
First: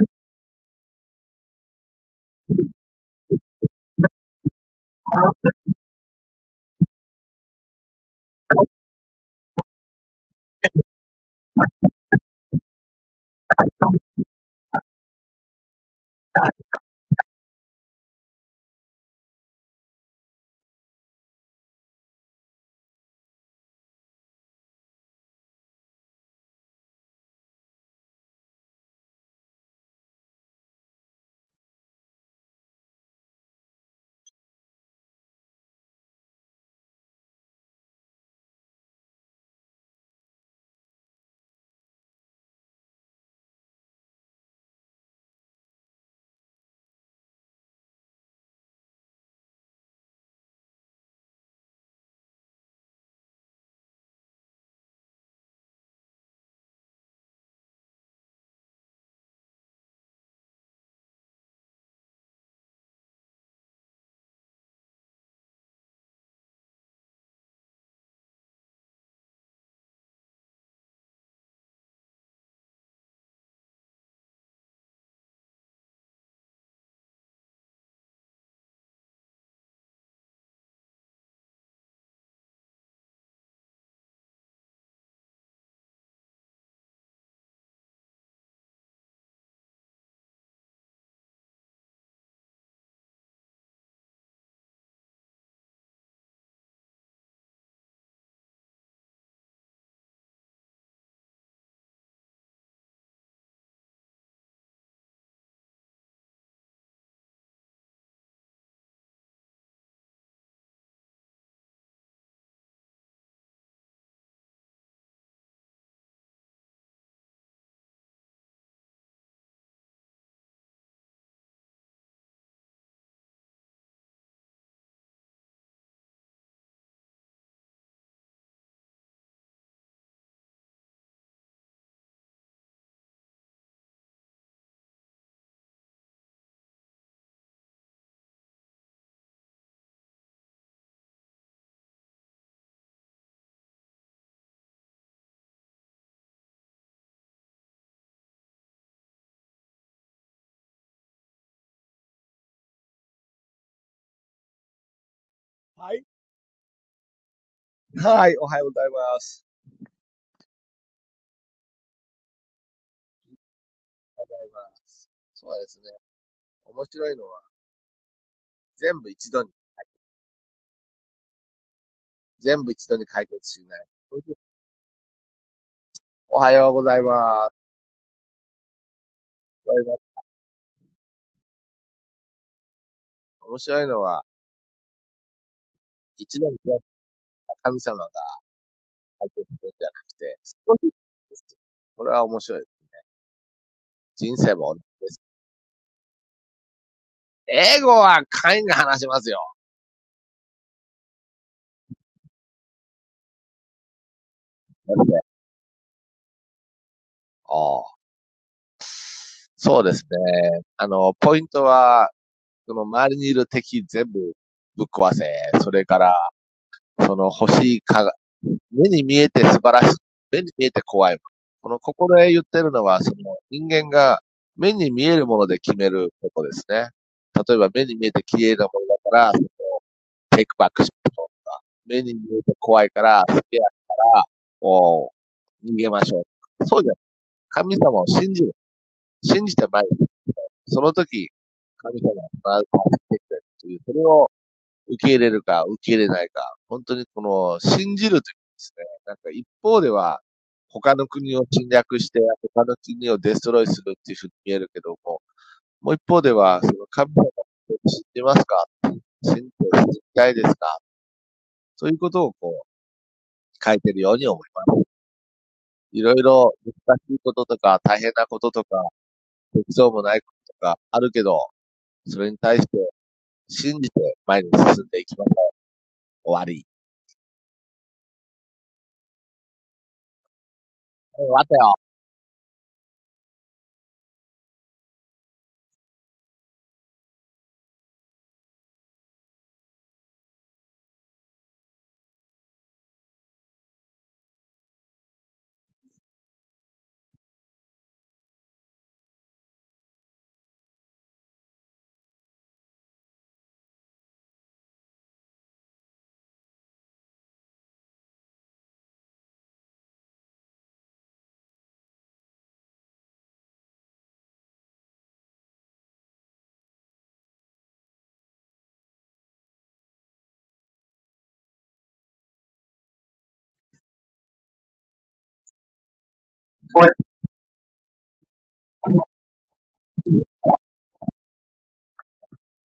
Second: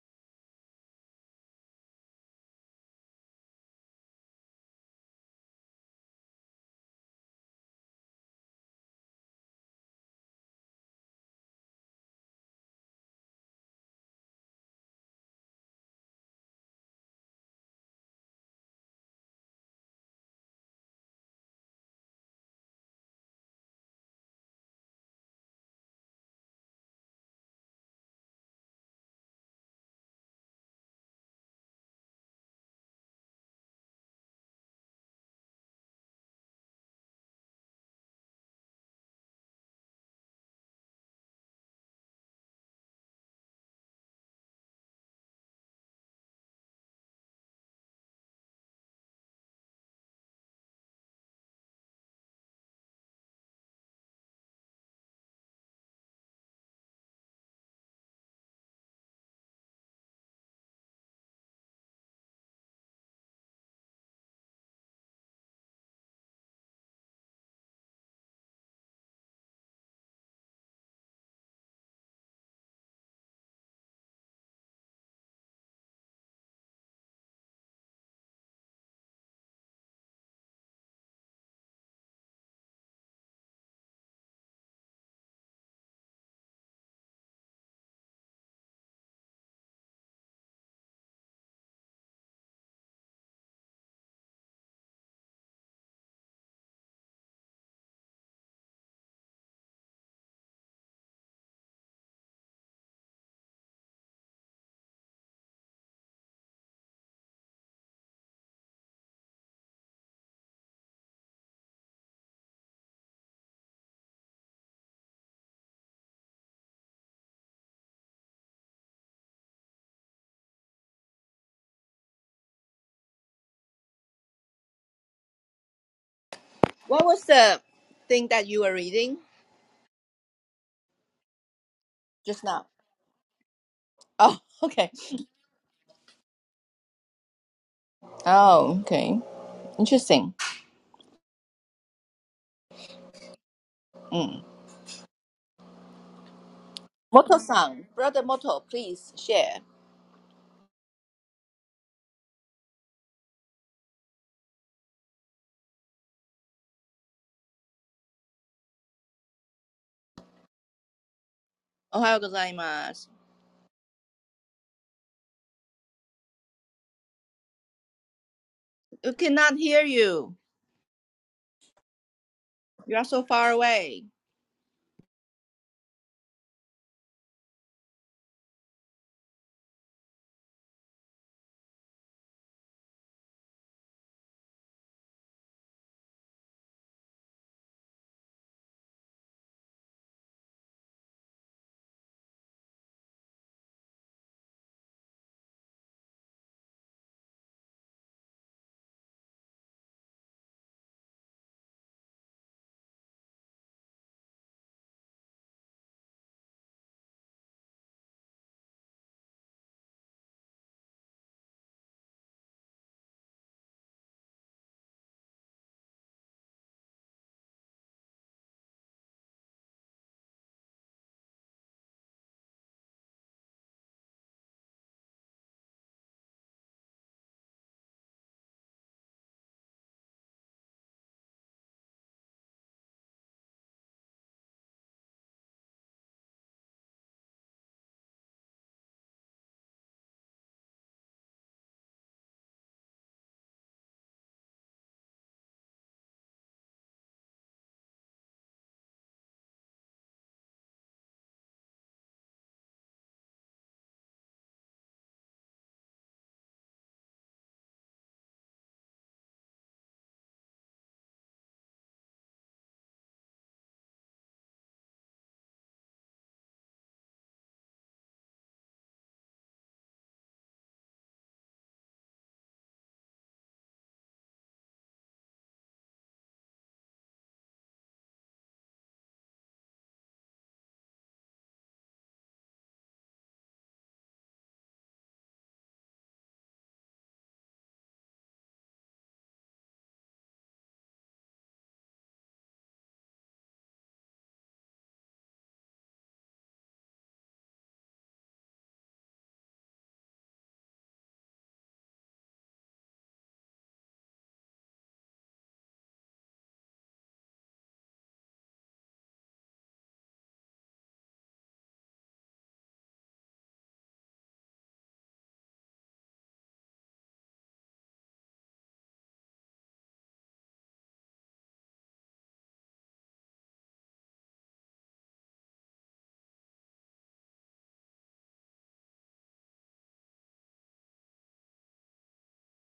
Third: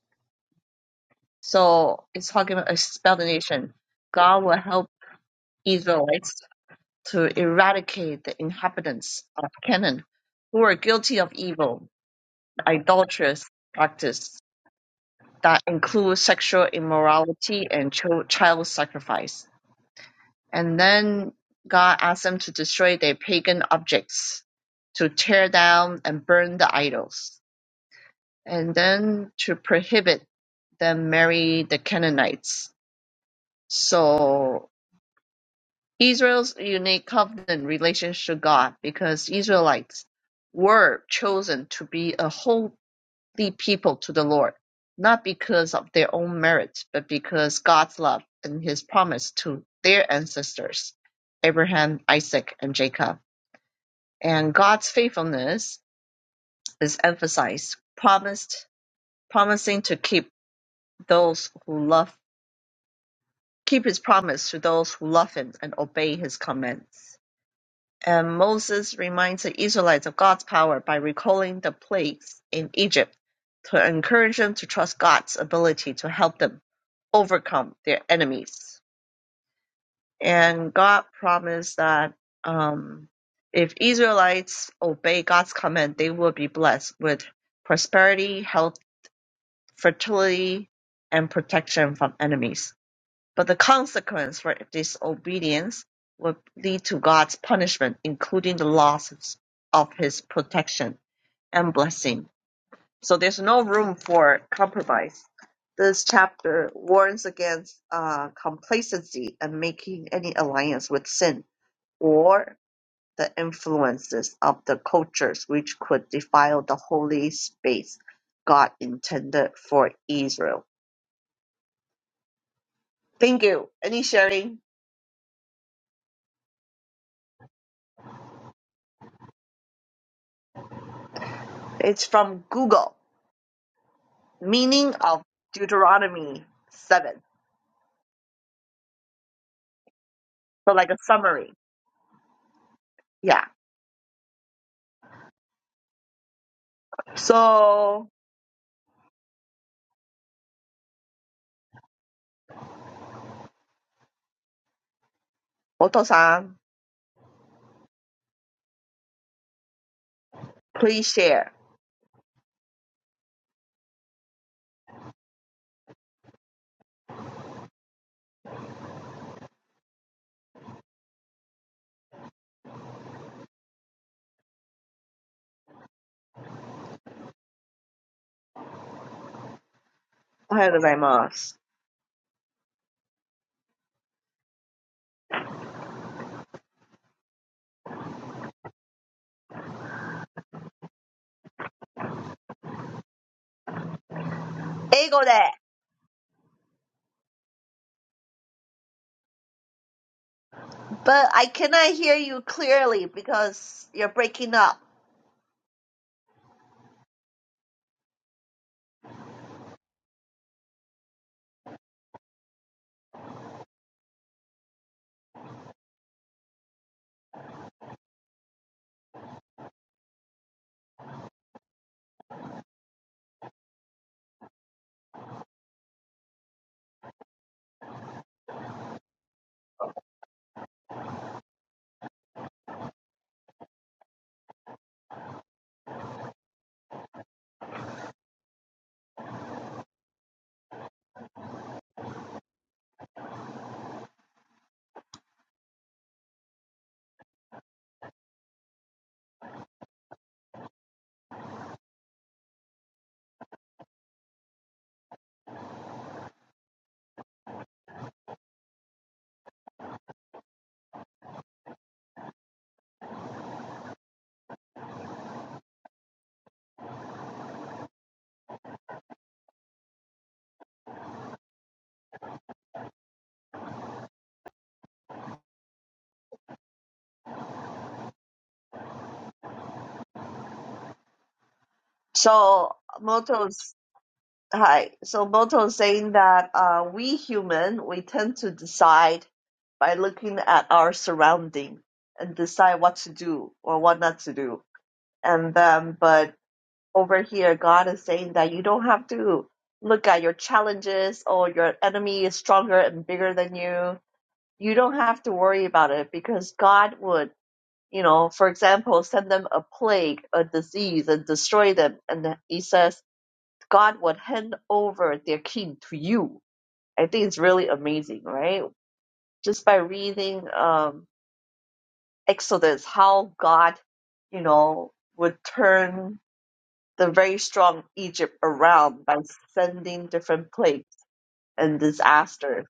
Speaker 2: So it's talking about explanation. God will help Israelites to eradicate the inhabitants of Canaan who are guilty of evil, idolatrous practice that includes sexual immorality and chil- child sacrifice. And then God asks them to destroy their pagan objects, to tear down and burn the idols, and then to prohibit them marry the Canaanites. So Israel's unique covenant relationship to God because Israelites were chosen to be a holy people to the Lord, not because of their own merits, but because God's love and his promise to their ancestors, Abraham, Isaac, and Jacob. And God's faithfulness is emphasized, promised, promising to keep those who love, keep his promise to those who love him and obey his commands. And Moses reminds the Israelites of God's power by recalling the plagues in Egypt to encourage them to trust God's ability to help them overcome their enemies. And God promised that um, if Israelites obey God's command, they will be blessed with prosperity, health, fertility, and protection from enemies. But the consequence for disobedience would lead to God's punishment, including the loss of his protection and blessing. So there's no room for compromise. This chapter warns against uh, complacency and making any alliance with sin or the influences of the cultures which could defile the holy space God intended for Israel. Thank you. Any sharing?
Speaker 3: What was the thing that you were reading
Speaker 2: It's
Speaker 3: just
Speaker 2: from
Speaker 3: now? (laughs)
Speaker 2: Google.
Speaker 3: Oh, okay.
Speaker 2: meaning of Deuteronomy 7.
Speaker 3: Oh, okay. Interesting.
Speaker 2: So like a summary. Yeah.
Speaker 3: Mm. Moto-san,
Speaker 2: So,
Speaker 3: brother Moto, please share.
Speaker 1: はい。
Speaker 2: Oto-san,
Speaker 1: はい、おはようございます。
Speaker 2: please share.
Speaker 3: Ohayou gozaimasu.
Speaker 1: おはようございます。そうですね。面白いのは、全部
Speaker 3: We
Speaker 1: 一度に、
Speaker 3: cannot hear you.
Speaker 1: 全部一度
Speaker 3: You are
Speaker 1: に
Speaker 3: so
Speaker 1: 解決
Speaker 3: far
Speaker 1: しない。
Speaker 3: away.
Speaker 1: おはようございます。おはようございます
Speaker 2: おはようございます.
Speaker 1: 面白いのは、一年開いた神様が入っているんじゃなくて、少しこれは面白い。人生も同じです。英語は会員が話しますよ。
Speaker 2: But I cannot hear you clearly because you're breaking up.
Speaker 1: なんでああそうですね。あの、ポイントは、その周りにいる敵全部ぶっ壊せ。それから、その欲しいか、目に見えて素晴らしい。目に見えて怖い。この、ここで言ってるのは、その人間が目に見えるもので決めることですね。例えば目に見えて綺麗なものだから、テイクバックしましょうとか、目に見えて怖いから、好きやから、もう逃げましょう。そうじゃない神様を信じる。信じてまいる。その時、神様が必ず助けてくれるという、それを受け入れるか受け入れないか、本当にこの信じるというですね、なんか一方では、他の国を侵略して、他の国をデストロイするっていうふうに見えるけども、もう一方では、その神様を信じますか信じて信じたいですかそういうことをこう、書いてるように思います。いろいろ難しいこととか大変なこととか、適うもないこととかあるけど、それに対して信じて前に進んでいきましょう。終わり。終わったよ。
Speaker 2: So, Moto's, hi. So, Moto's saying that uh, we human, we tend to decide by looking at our surrounding and decide what to do or what not to do. And then, but over here, God is saying that you don't have to look at your challenges or your enemy is stronger and bigger than you. You don't have to worry about it because God would, you know, for example, send them a plague, a disease, and destroy them. And he says, God would hand over their king to you. I think it's really amazing, right? Just by reading um, Exodus, how God, you know, would turn
Speaker 1: これ
Speaker 2: the very strong Egypt around by sending different plagues and disasters.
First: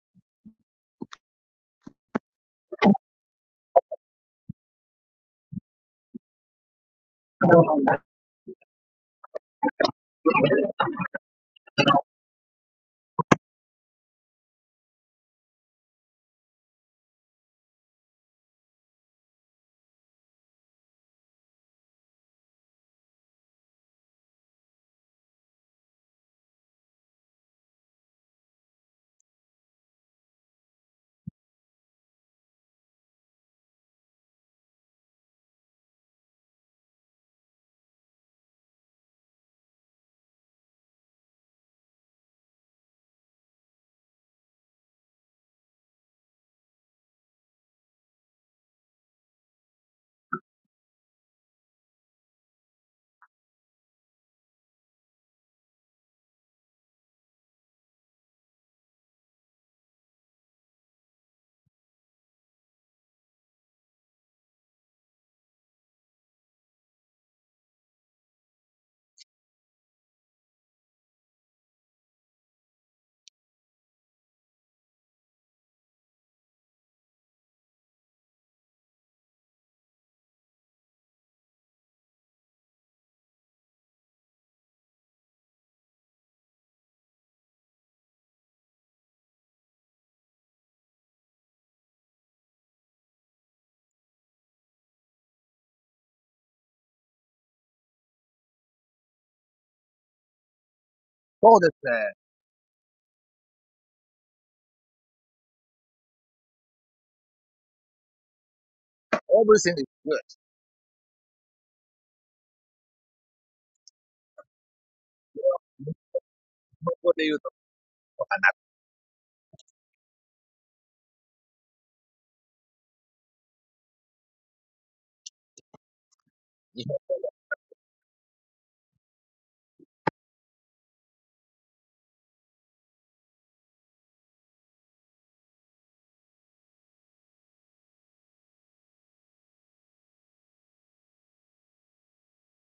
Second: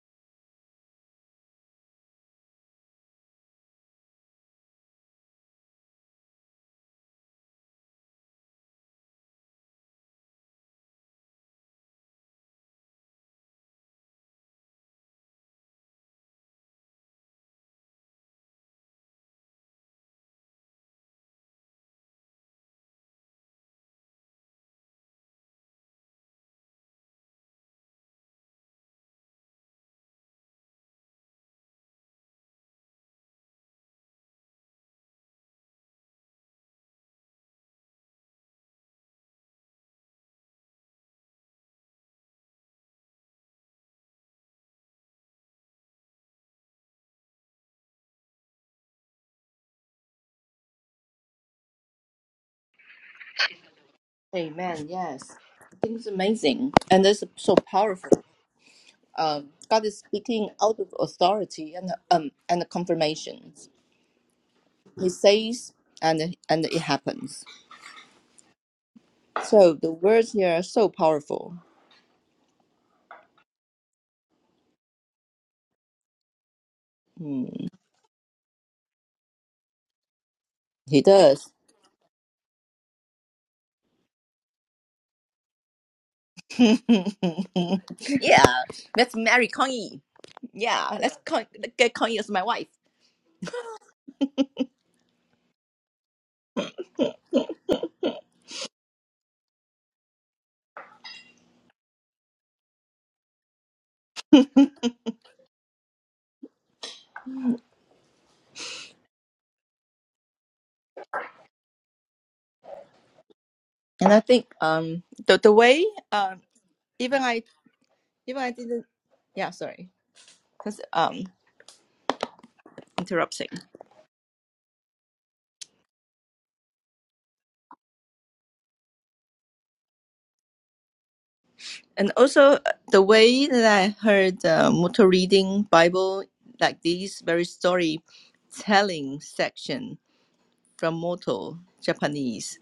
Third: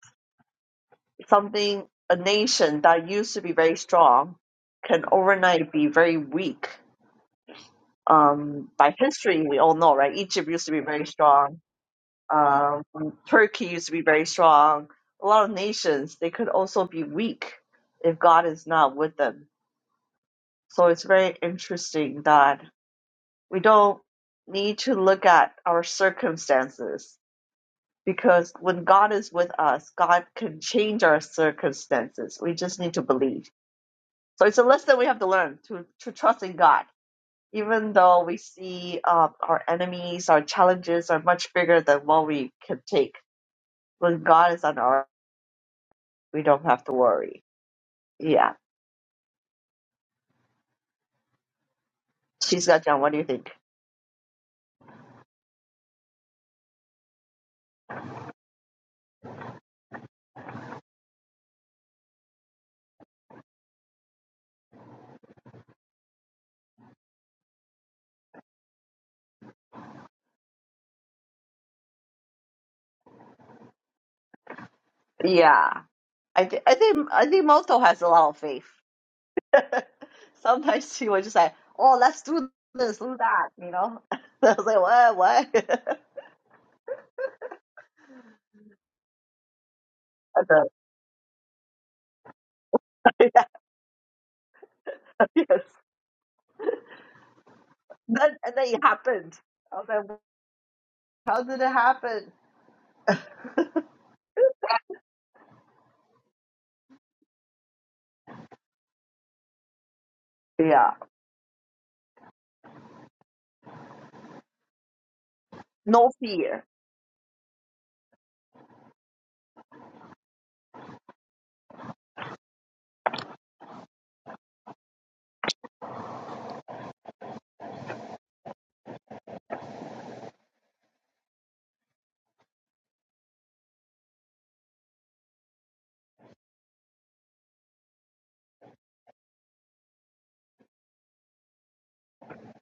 Speaker 2: Something, a nation that used to be very strong can overnight be very weak. Um, by history, we all know, right? Egypt used to be very strong. Um, Turkey used to be very strong. A lot of nations, they could also be weak if God is not with them. So it's very interesting that we don't need to look at our circumstances because when God is with us, God can change our circumstances. We just need to believe. So it's a lesson we have to learn to, to trust in God, even though we see um, our enemies, our challenges are much bigger than what we can take. When God is on our, we don't have to worry. Yeah, she's got John. What do you think?
Speaker 3: Amen. Yes. I think It's amazing and it's so powerful. Um, God is speaking out of authority and um and confirmations. He says and and it happens. So the words here are so powerful.
Speaker 2: Yeah, I think I think I
Speaker 3: Hmm,
Speaker 2: think Moto has a lot of faith. (laughs) Sometimes
Speaker 3: he
Speaker 2: she would just
Speaker 3: does.
Speaker 2: say, "Oh, let's do this, do that," you know. (laughs) I was like, "What? What?" (laughs) I
Speaker 3: (laughs) yeah, let's marry Kong Yi.
Speaker 2: don't know.
Speaker 3: Yeah, let's con- get Kong Yi as my wife.
Speaker 2: Yeah, (laughs) yes. Then and then it happened. I was like, how
Speaker 1: そ
Speaker 2: did
Speaker 1: う
Speaker 2: it
Speaker 1: ですね。
Speaker 2: happen?
Speaker 1: Everything is good.
Speaker 2: Yeah.
Speaker 3: And I think um the the way
Speaker 2: No
Speaker 3: um
Speaker 2: fear.
Speaker 1: 日本語
Speaker 3: even
Speaker 1: で言う
Speaker 3: I
Speaker 1: と。
Speaker 3: even I didn't yeah sorry because um interrupting
Speaker 1: 日本
Speaker 3: and also uh, the way that I heard uh, Mutu reading Bible like these very story telling section from Moto Japanese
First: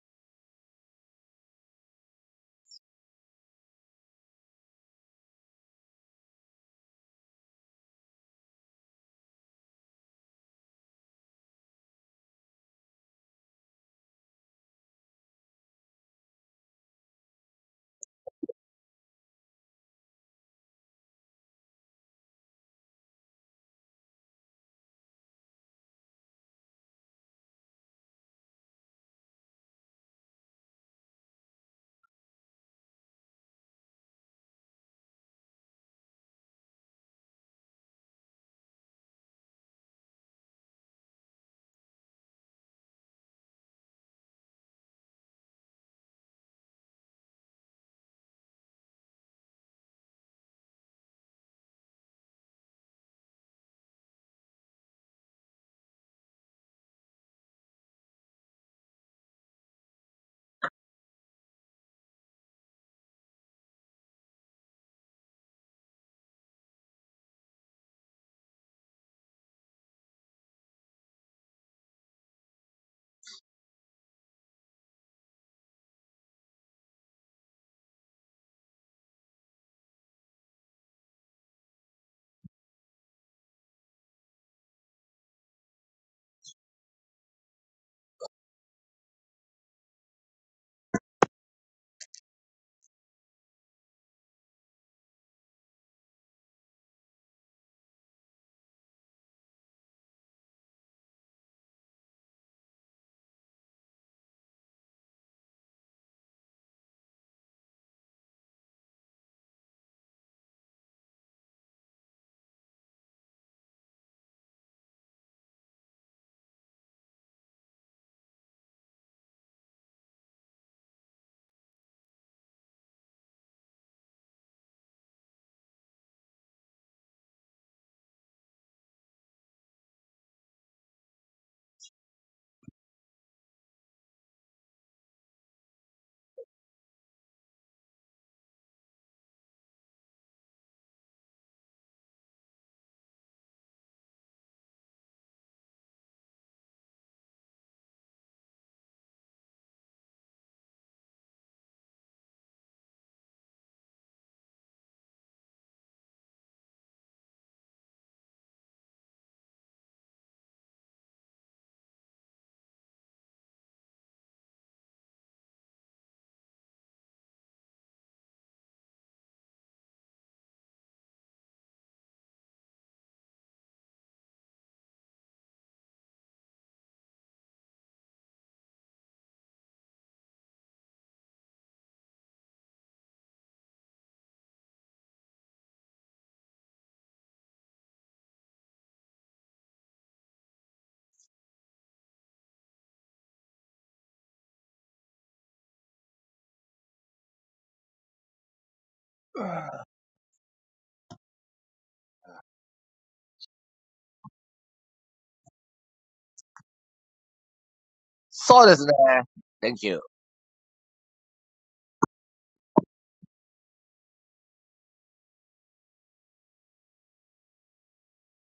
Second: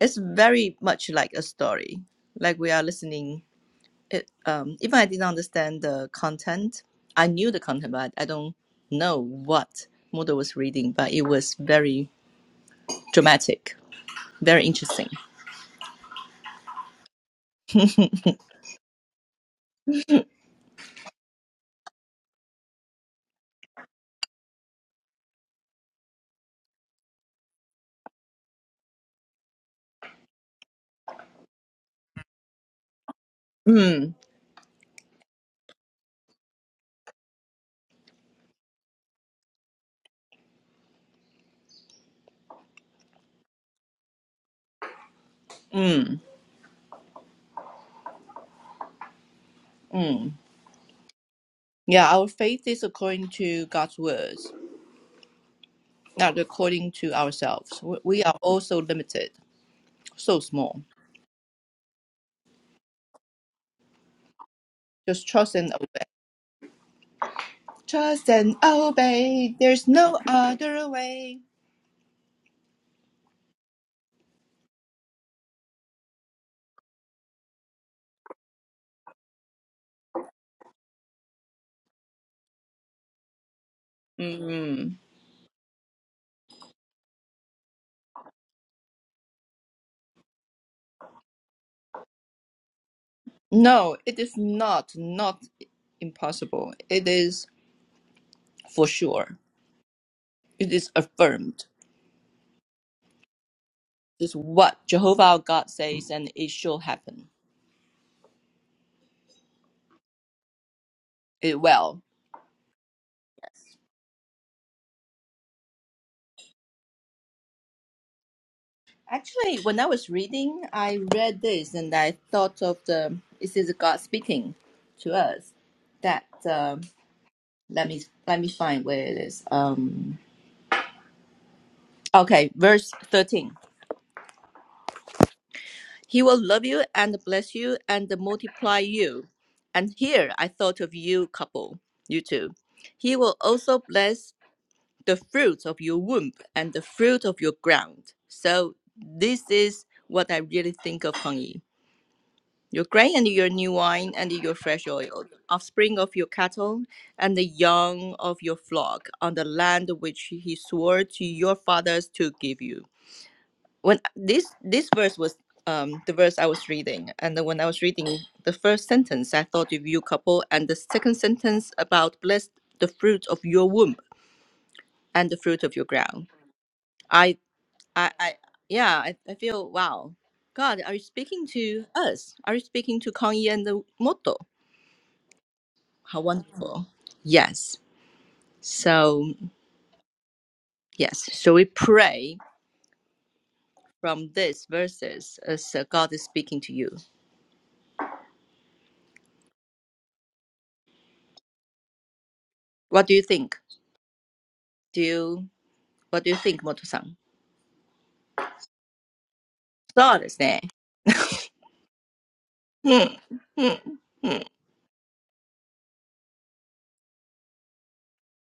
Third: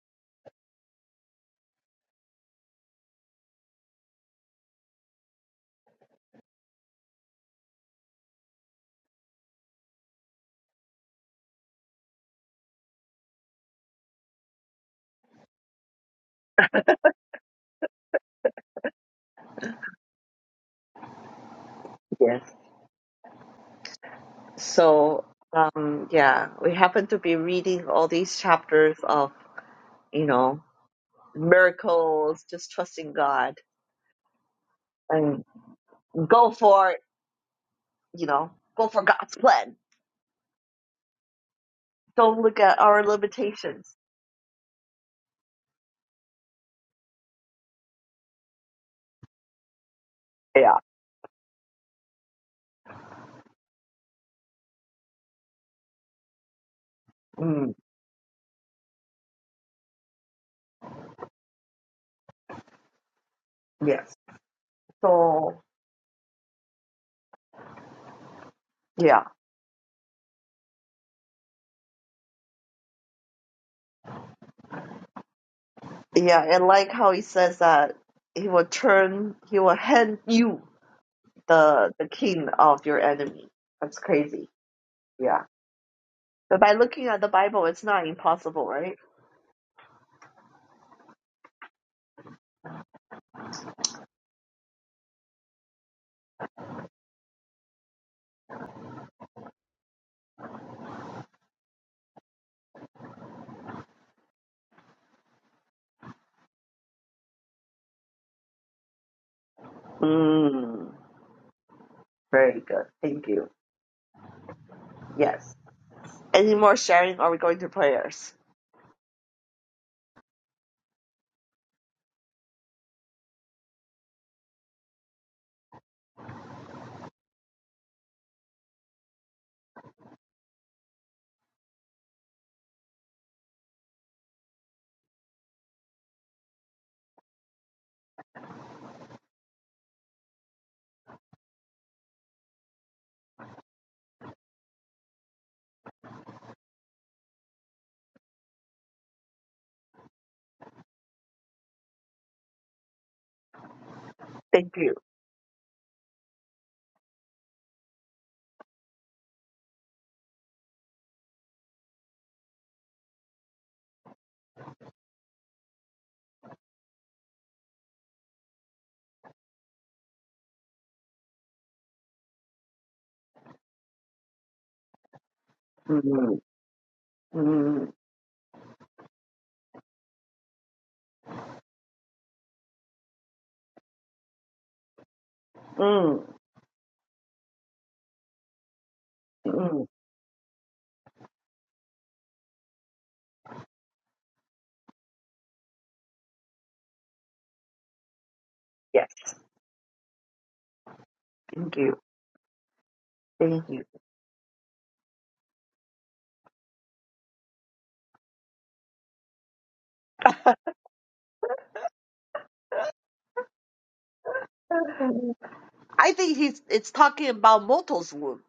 Speaker 3: it's very much like a story like we are listening it um even i didn't understand the content i knew the content but i don't know what Moodle was reading but it was very dramatic very interesting
Speaker 2: Yes. So um yeah, we happen to be reading all these chapters of, you know, miracles, just trusting God
Speaker 3: mm,
Speaker 2: and go for you know, go for God's plan. Don't look at our limitations.
Speaker 3: mm, mm.
Speaker 2: Yeah.
Speaker 3: yeah our faith is according to god's words not according to
Speaker 2: Mm,
Speaker 3: ourselves we we are also limited so small
Speaker 2: yes.
Speaker 3: just trust
Speaker 2: So
Speaker 3: and obey trust and
Speaker 2: yeah.
Speaker 3: obey there's no other way
Speaker 2: Yeah, and like how he says that he will turn he will hand you the the king of your enemy. That's crazy.
Speaker 3: mm
Speaker 2: Yeah. But by looking at the Bible, it's not impossible, right?
Speaker 3: No, it is not not impossible. It is for sure. It is affirmed. It's what Jehovah our God says, and it shall happen.
Speaker 2: Mm,
Speaker 3: It will.
Speaker 2: very good. Thank you. Yes. Any more sharing? Or Are we going to prayers?
Speaker 3: Actually, when I was reading, I read this and I thought of the. This is God speaking to us. That um let me let me find where it is. Um. Okay, verse thirteen. He will love you and bless you and multiply you. And here I thought of you, couple, you two. He will also bless the fruit of your womb and the fruit of your ground. So this is what I really think of Hong Yi. Your grain and your new wine and your
Speaker 2: Thank
Speaker 3: fresh
Speaker 2: you.
Speaker 3: oil, offspring of your cattle and the young of your flock on the land which he swore to your fathers to give you when this this verse was um the verse I was reading, and then when I was reading the first sentence, I thought of you couple, and the second sentence about blessed the fruit of your womb and the fruit of your ground.
Speaker 2: Mm,
Speaker 3: I
Speaker 2: mm,
Speaker 3: I, I yeah, I, I feel wow. God, are you speaking to us? Are you speaking to Kanye and the Moto? How
Speaker 2: mm,
Speaker 3: wonderful. Yes. So
Speaker 2: mm.
Speaker 3: yes. So we pray from this verses as uh, God is speaking to you.
Speaker 2: Yes. Thank you.
Speaker 3: What do you think?
Speaker 2: Thank you.
Speaker 3: Do you What do you think, Moto-san?
Speaker 1: そうですね。Thank you.
Speaker 3: そうですね。うん。うん。うん。Moto-san?
Speaker 2: (laughs) I think he's it's talking about Moto's womb.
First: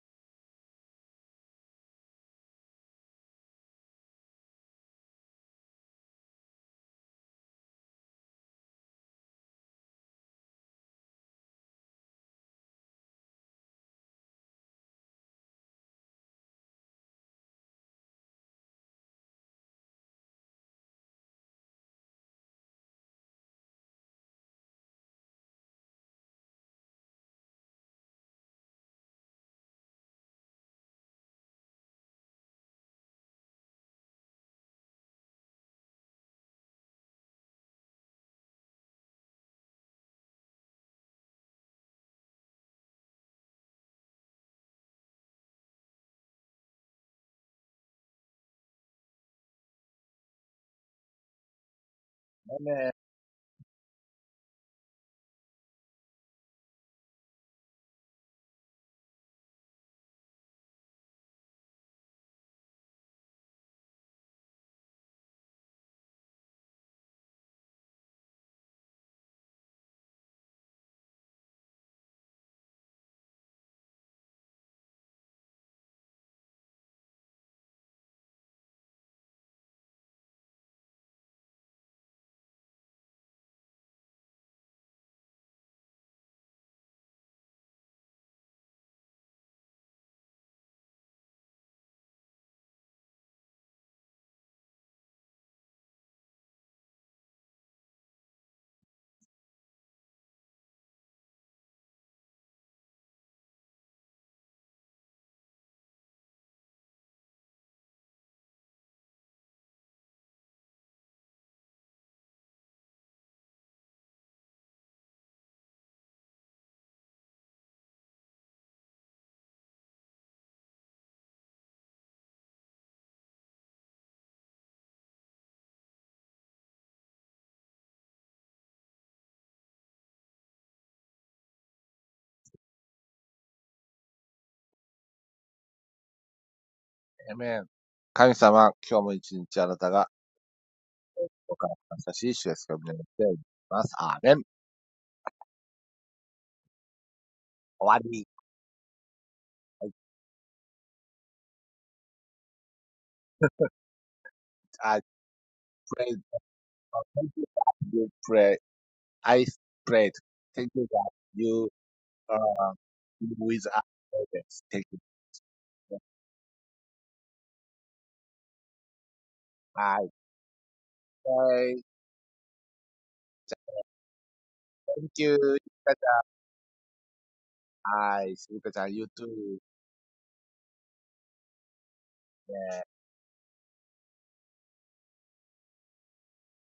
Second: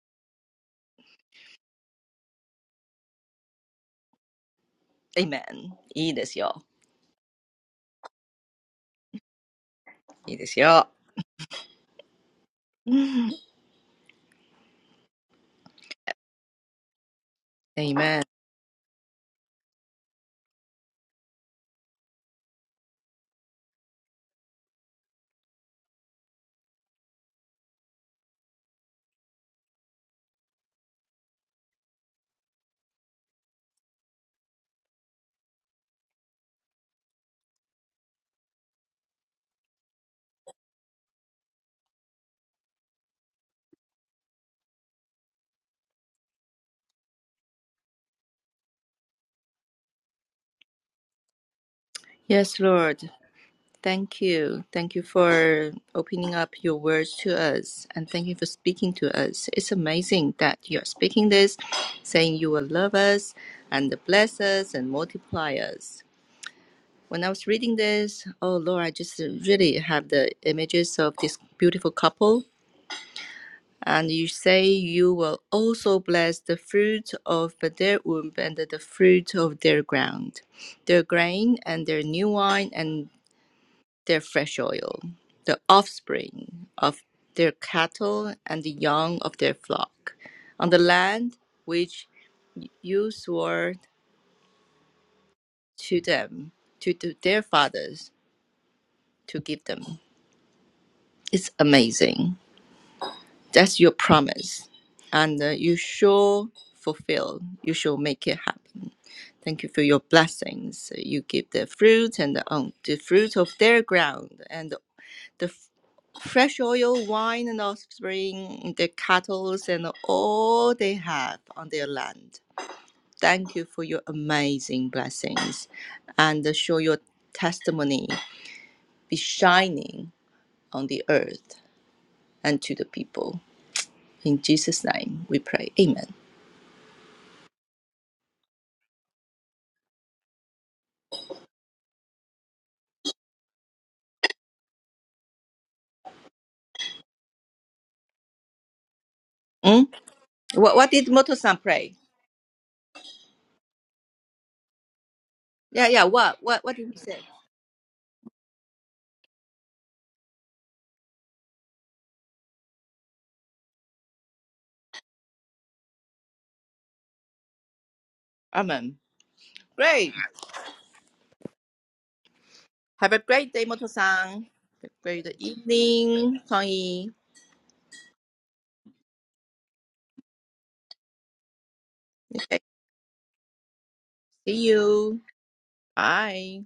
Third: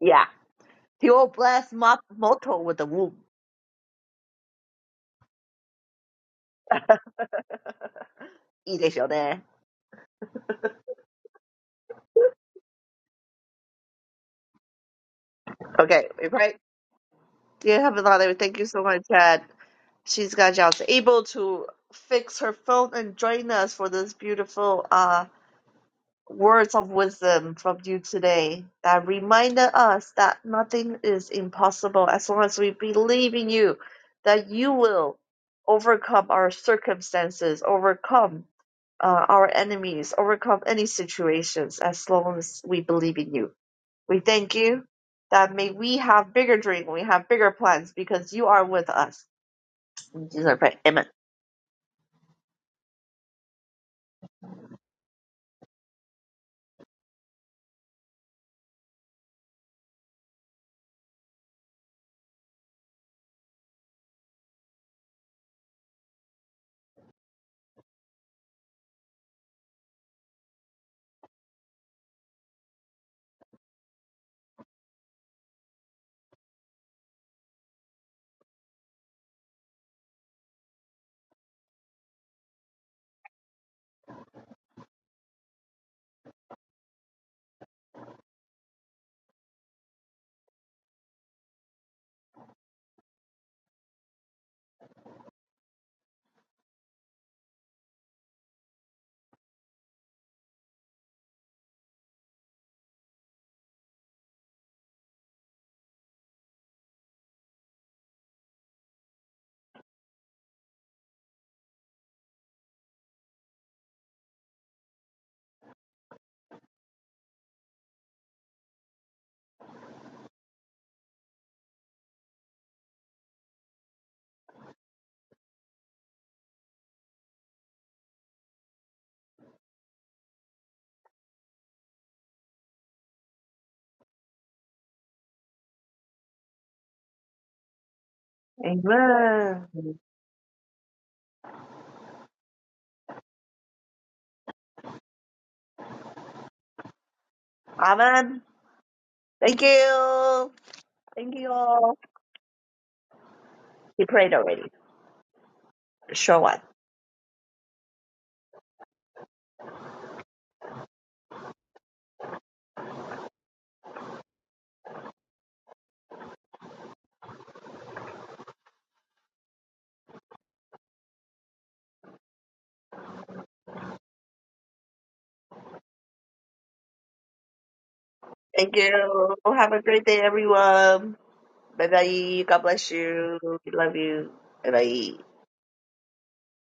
Speaker 2: Yeah. He will bless Mo- Moto with the womb.
Speaker 3: Amen.
Speaker 2: いいですよね。Okay,
Speaker 3: いいですよ。いいですよ。うん
Speaker 2: we pray.
Speaker 3: (laughs)
Speaker 2: Dear Heavenly
Speaker 3: Amen.
Speaker 2: Father, we thank you so much, Chad. she's got jobs able to fix her phone and join us for this beautiful uh words of wisdom from you today that reminded us that nothing is impossible as long as we believe in you that you will overcome our circumstances overcome uh, our enemies overcome any situations as long as we believe in you we thank you that may we have bigger dreams we have bigger plans because you are with us in Jesus' name, amen.
Speaker 3: Yes, Lord. Thank you. Thank you for opening up your words to us and thank you for speaking to us. It's amazing that you're speaking this, saying you will love us and bless us and multiply us. When I was reading this, oh Lord, I just really have the images of this beautiful couple And you say you will also bless the fruit of their womb and the fruit of their ground, their grain and their new wine and their fresh oil, the offspring of their cattle and the young of their flock, on the land which you swore to them, to, to their fathers, to give them. It's amazing. That's your promise, and uh, you shall fulfill. You shall make it happen. Thank you for your blessings. You give the fruit and the, um, the fruit of their ground and the f- fresh oil, wine and offspring, the cattle and all they have on their land. Thank you for your amazing blessings and uh, show your testimony be shining on the earth and to the people. In Jesus' name we pray. Amen.
Speaker 1: Amen. 神様、今日も一日あ
Speaker 2: Amen.
Speaker 1: なたがお母さん優しい主ですが、胸を入れます。アーメン。終わり。
Speaker 2: Amen. Thank
Speaker 1: I,
Speaker 2: you.
Speaker 3: What, what did
Speaker 2: Thank you
Speaker 3: Moto-san pray?
Speaker 2: all. He prayed already.
Speaker 1: I
Speaker 3: Yeah, yeah.
Speaker 1: pray.
Speaker 3: What,
Speaker 2: Sure one.
Speaker 3: what, what did he say?
Speaker 1: Thank you, God. You pray. I prayed. Thank you, God. You Uh, with others. Thank you.
Speaker 3: Amen.
Speaker 1: Hi.
Speaker 3: Great.
Speaker 1: Bye.
Speaker 3: Have a great day, Moto-san. Have a
Speaker 1: Thank you.
Speaker 3: great
Speaker 1: Look at the
Speaker 3: evening, Tony.
Speaker 1: eyes. Look at
Speaker 2: Thank
Speaker 1: You
Speaker 2: you.
Speaker 1: too. Yeah.
Speaker 2: Have a great day, everyone. Bye bye.
Speaker 3: Okay,
Speaker 2: God bless you. We love you.
Speaker 3: see
Speaker 2: Bye bye.
Speaker 3: you. Bye.